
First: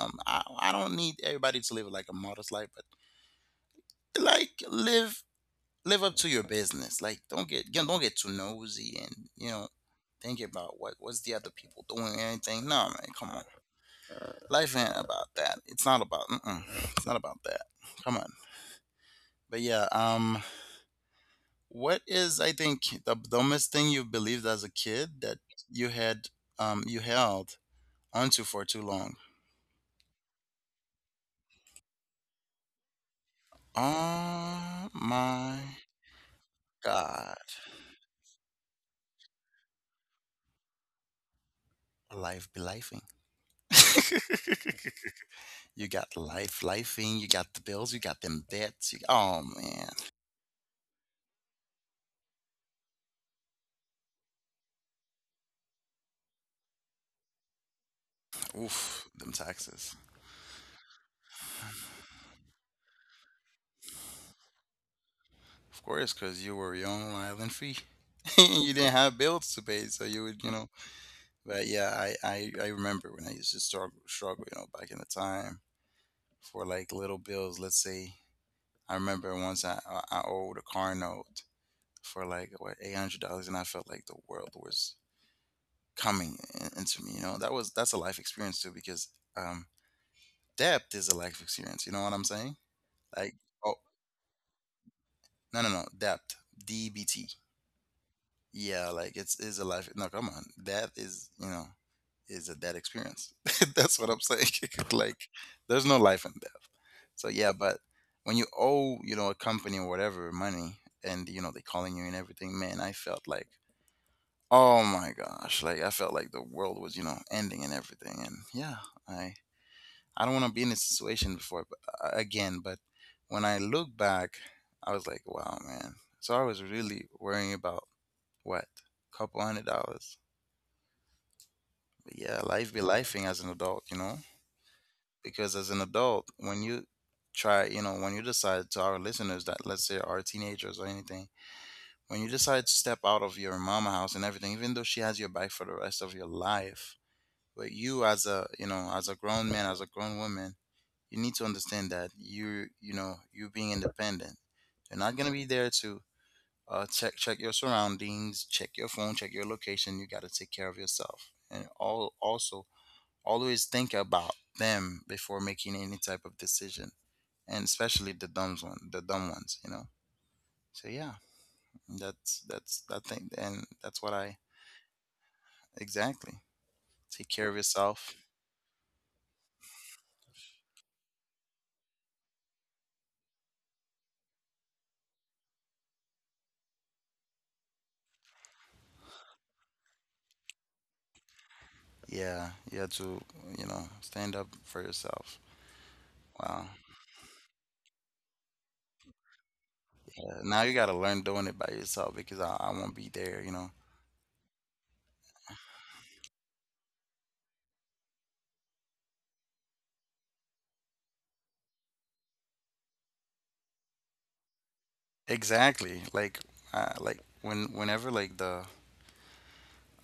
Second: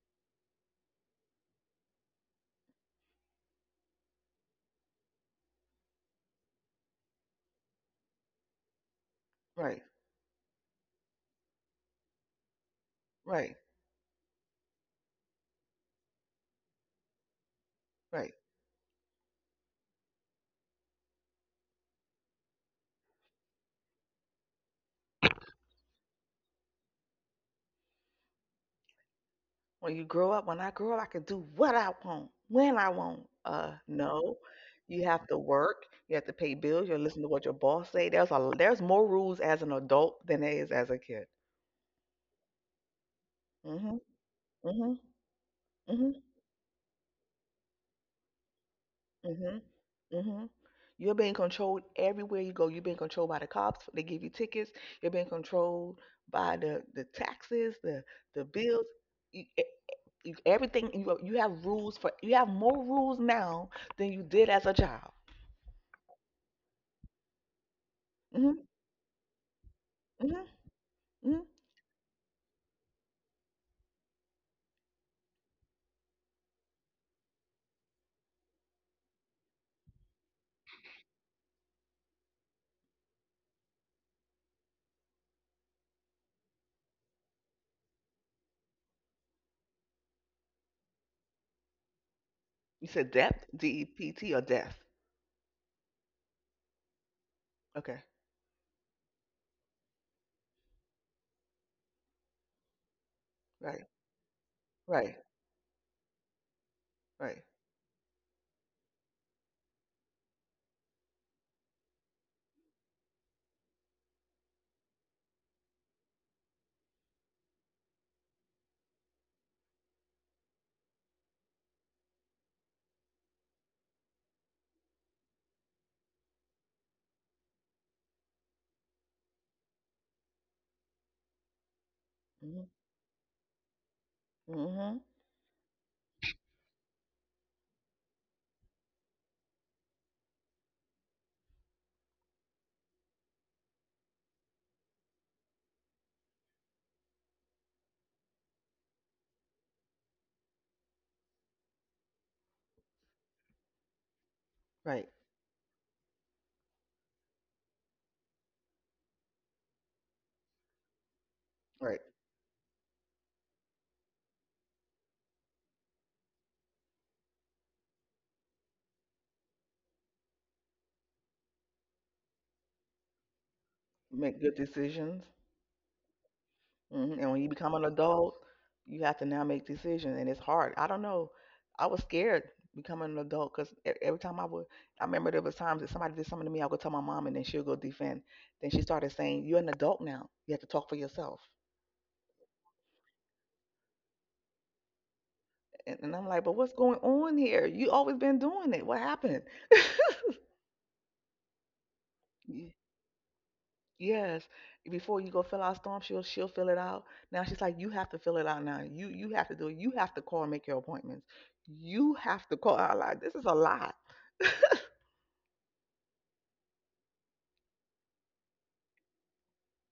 um. I don't need everybody to live like a modest life, but like live up to your business. Like don't get you know, don't get too nosy and you know Right. think about what what's the other people doing or anything. No man, come on. Right. Life ain't about that. It's not about mm-mm. It's not about that. Come on. Right. But yeah, what is I think the dumbest thing you believed as a kid that you had you held onto for too long? When I grow up, I can do what I want, when I want. No, Oh you have to my work. You have to pay bills. You listen to god, what your boss say. There's a there's more rules as an adult than there is as a kid. life be lifing. Mhm. Mhm. [LAUGHS] You got Mhm. life lifing, you got the bills, you got them debts. You, oh Mhm. man, Mhm. You're being controlled everywhere you go. You're being controlled by the cops. They give you tickets. You're being controlled by the taxes, the bills. oof, them You, e- taxes. you, everything you have rules for. You have more rules now than you did as a child. Of course, because you were your own island free. [LAUGHS] Mhm. You didn't have bills to pay, so you would, Hmm. you know. Hmm. But yeah, I remember when I used to struggle, you know, back in the time for like little bills. Let's say I remember once I owed a car note for like what $800, and I felt like the world was into me. You know, that was that's a life experience too, because um depth is a life experience. You know what I'm saying? You said Like, depth, oh, DEPT, or depth. No, depth. DBT. Okay. Yeah, like it's is a life. No, come on, that is you know is a dead experience. [LAUGHS] Right. That's what I'm saying. [LAUGHS] Right. like, there's no life in death. So Right. yeah, but when you owe, you know, a company or whatever money, and you know they calling you and everything, man, I felt like oh my gosh, like I felt like the world was, you know, ending and everything, and yeah, I I don't want to be in this situation before but, again. But when I look back, I was like, wow, man. So I was really worrying about what? Couple $100. But yeah, Hmm. life be lifing as an adult, you know? Hmm. Because as an adult, when you try, you know, when you decide to our listeners that let's say are teenagers or anything, when you decide to step out of your mama house and everything, even though she has your back for the rest of your life, but you as a, you know, as a grown man, as a grown woman, you need to understand that you being independent, you're Right. not going to be there to check your surroundings, check your phone, check your location. You got to take care of yourself and Right. all, also always think about them before making any type of decision, and especially the dumb ones, you know. So yeah, that's that thing, and that's what I Make good decisions. exactly. Hmm. Take And care when of you become an yourself. adult, you have to now make decisions, and it's hard. I don't know. I was scared becoming an adult because every time I remember there was times that somebody did something to me. I would tell my mom, and then she'll go defend. Then she started saying, "You're an adult now. You have to talk for yourself." Yeah, you have to, you know, stand up for yourself. And I'm like, Wow. "But what's going on here? You always been doing it. What happened?" Yeah, now you gotta learn doing it by yourself because I won't be there, you know. Yes, before you go fill out storm, she'll fill it out. Now she's like, you have to fill it out now. You have to do it. You have to call and make your appointments. You have to call. I like this is a lot. Exactly. Like when whenever like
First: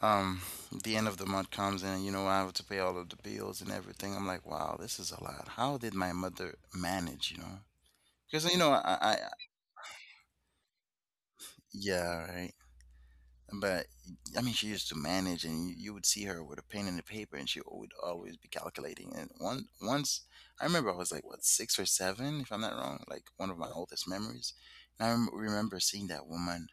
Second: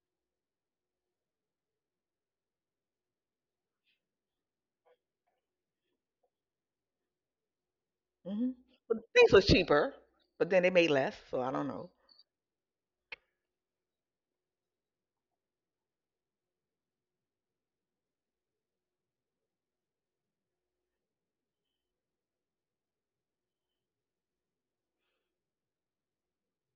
um the end of the month comes and you know I have to pay all of the bills and everything, I'm like, wow, this is a lot. How did my mother manage, you know? Hmm. Because you know But I things were cheaper, but then they made less, so I don't know, yeah, right. But I mean, she used to manage, and you would see her with a pen and a paper, and she would always be calculating. And one once, I remember I was like what, six or seven, if I'm not wrong, like one of my oldest memories. And I remember seeing that woman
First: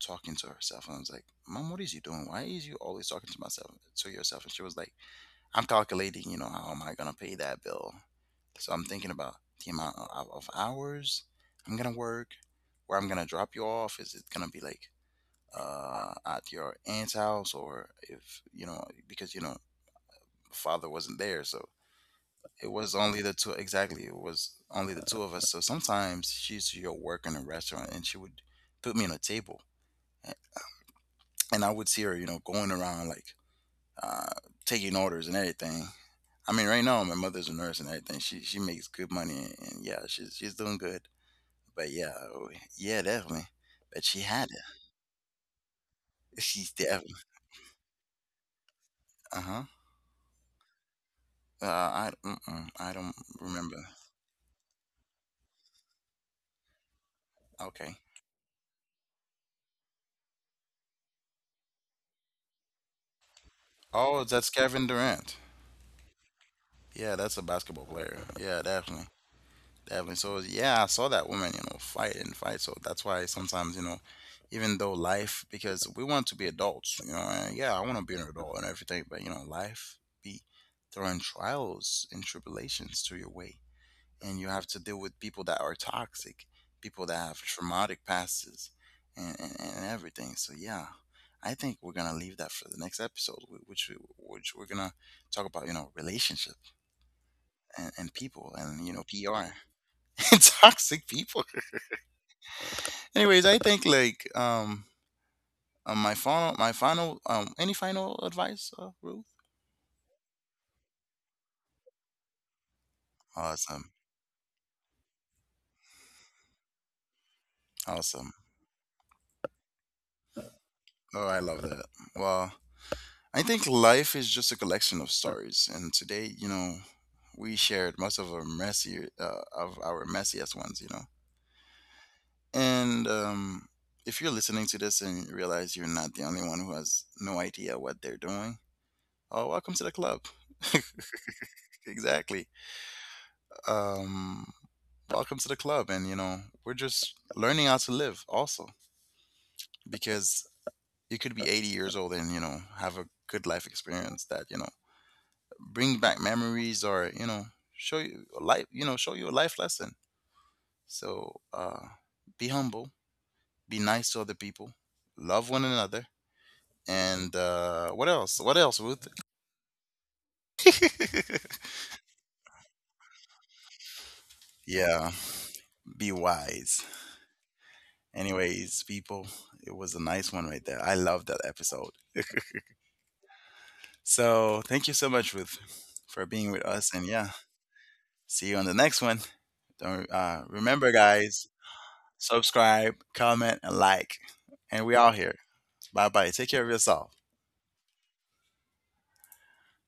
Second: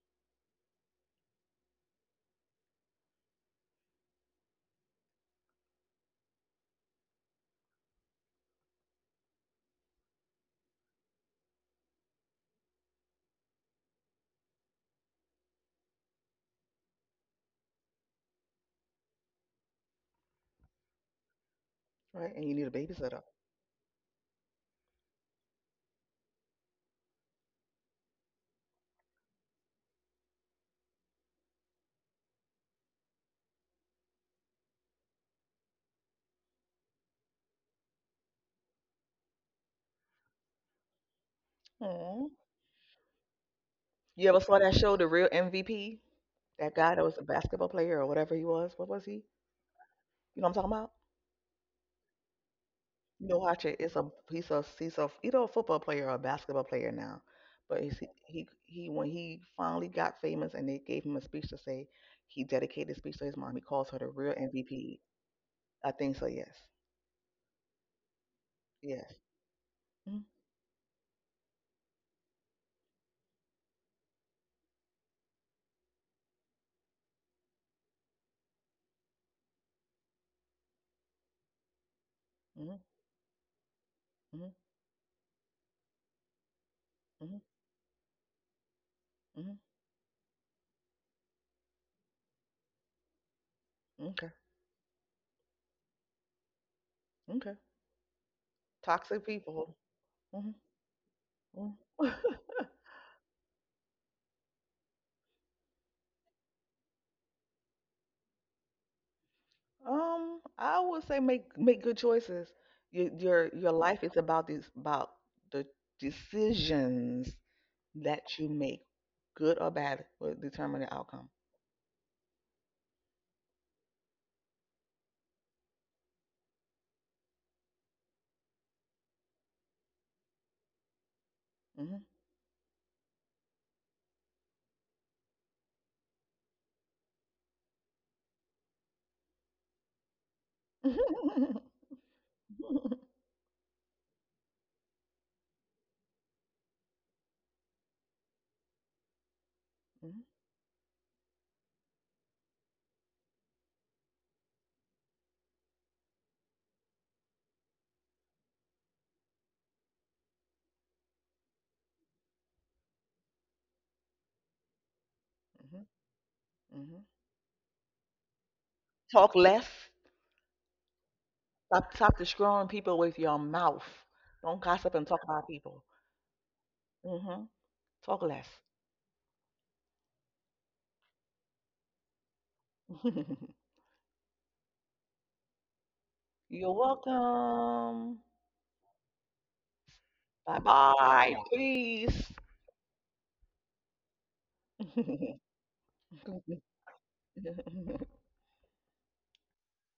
talking to herself, and I was like, "Mom, what is you doing? Why is you always talking to myself to yourself?" And she was like, "I'm calculating. You know, how am I gonna pay that bill? So I'm thinking about the amount of hours I'm gonna work, where I'm gonna drop you off. Is it gonna be like at your aunt's house or if you know because you know father wasn't there so right? And you need a it was babysitter. only the two exactly it was only the two of us." So sometimes she used to go work in a restaurant and she would put me on a table a- and I would see her, you know, going around like uh, taking orders and everything. I mean, right now my mother's a nurse and everything. She makes good money, and yeah, she's doing good. But yeah. Aw. Oh, yeah, definitely. But You she ever saw had that it. show, The Real MVP? [LAUGHS] That She's guy that was a definitely. basketball player or whatever he was. What was he? Uh-huh. You know what I'm talking about? I, I don't No, Hachette is remember. a he's a either a football player or a basketball player now. But Okay. He when he finally got famous and they gave him a speech to say he dedicated his speech to his mom. He calls her the real Oh, that's MVP. Kevin Durant. I think so. Yes. Yeah, that's a basketball player. Yeah, Yes. definitely. Mm-hmm. Definitely. So yeah, I saw that woman, you know, fight and fight. So that's why sometimes, you know, even though life, because we want to be adults, you know, and yeah, I want to be an adult and everything, but, you know, life be throwing trials and Mm-hmm. tribulations to your way. And you have to deal with people that are toxic, people that Mm-hmm. have traumatic pasts, and, Mm-hmm. and, and everything. So yeah, I think we're gonna leave that for the next episode, Okay. which we're gonna talk about, you know, relationship Okay. and people and you know Toxic PR people. [LAUGHS] Hmm. and toxic people. Hmm. [LAUGHS] [LAUGHS] Anyways, I think like my final any final advice, Ruth? I would say make good choices. Your life Awesome, is about the decisions that you awesome. make, good or bad, will determine the outcome. Oh, I love that. Well, I think life is just a collection of stories, and today, you know, we shared most of our messy, of our messiest ones, you know. Hmm. And if you're listening to this and you realize you're not the only one who has no idea what they're doing, oh, welcome to the club. [LAUGHS] Mhm. [LAUGHS] Exactly. Um, welcome to the club, and you know, we're just learning how to live, also, because you could be 80 years old and you know have a good life experience that you know bring back memories, or you know show you a life, you know, show you a life lesson. So be humble, be nice to other people, love one Mhm. another. Mhm. [LAUGHS] And what else, what else, Ruth? Talk less. [LAUGHS] Stop destroying people with your mouth. Don't gossip and talk Yeah, about people. be wise. Hmm. Talk less. Anyways, people, it was a nice one right there. I love that episode. [LAUGHS] [LAUGHS] So thank you so much, Ruth, for being You're with us. And yeah, welcome. see you on the next one. Don't, Bye remember bye. guys, Peace. subscribe, comment, and like. And we all here. [LAUGHS] Bye bye. Take care of yourself.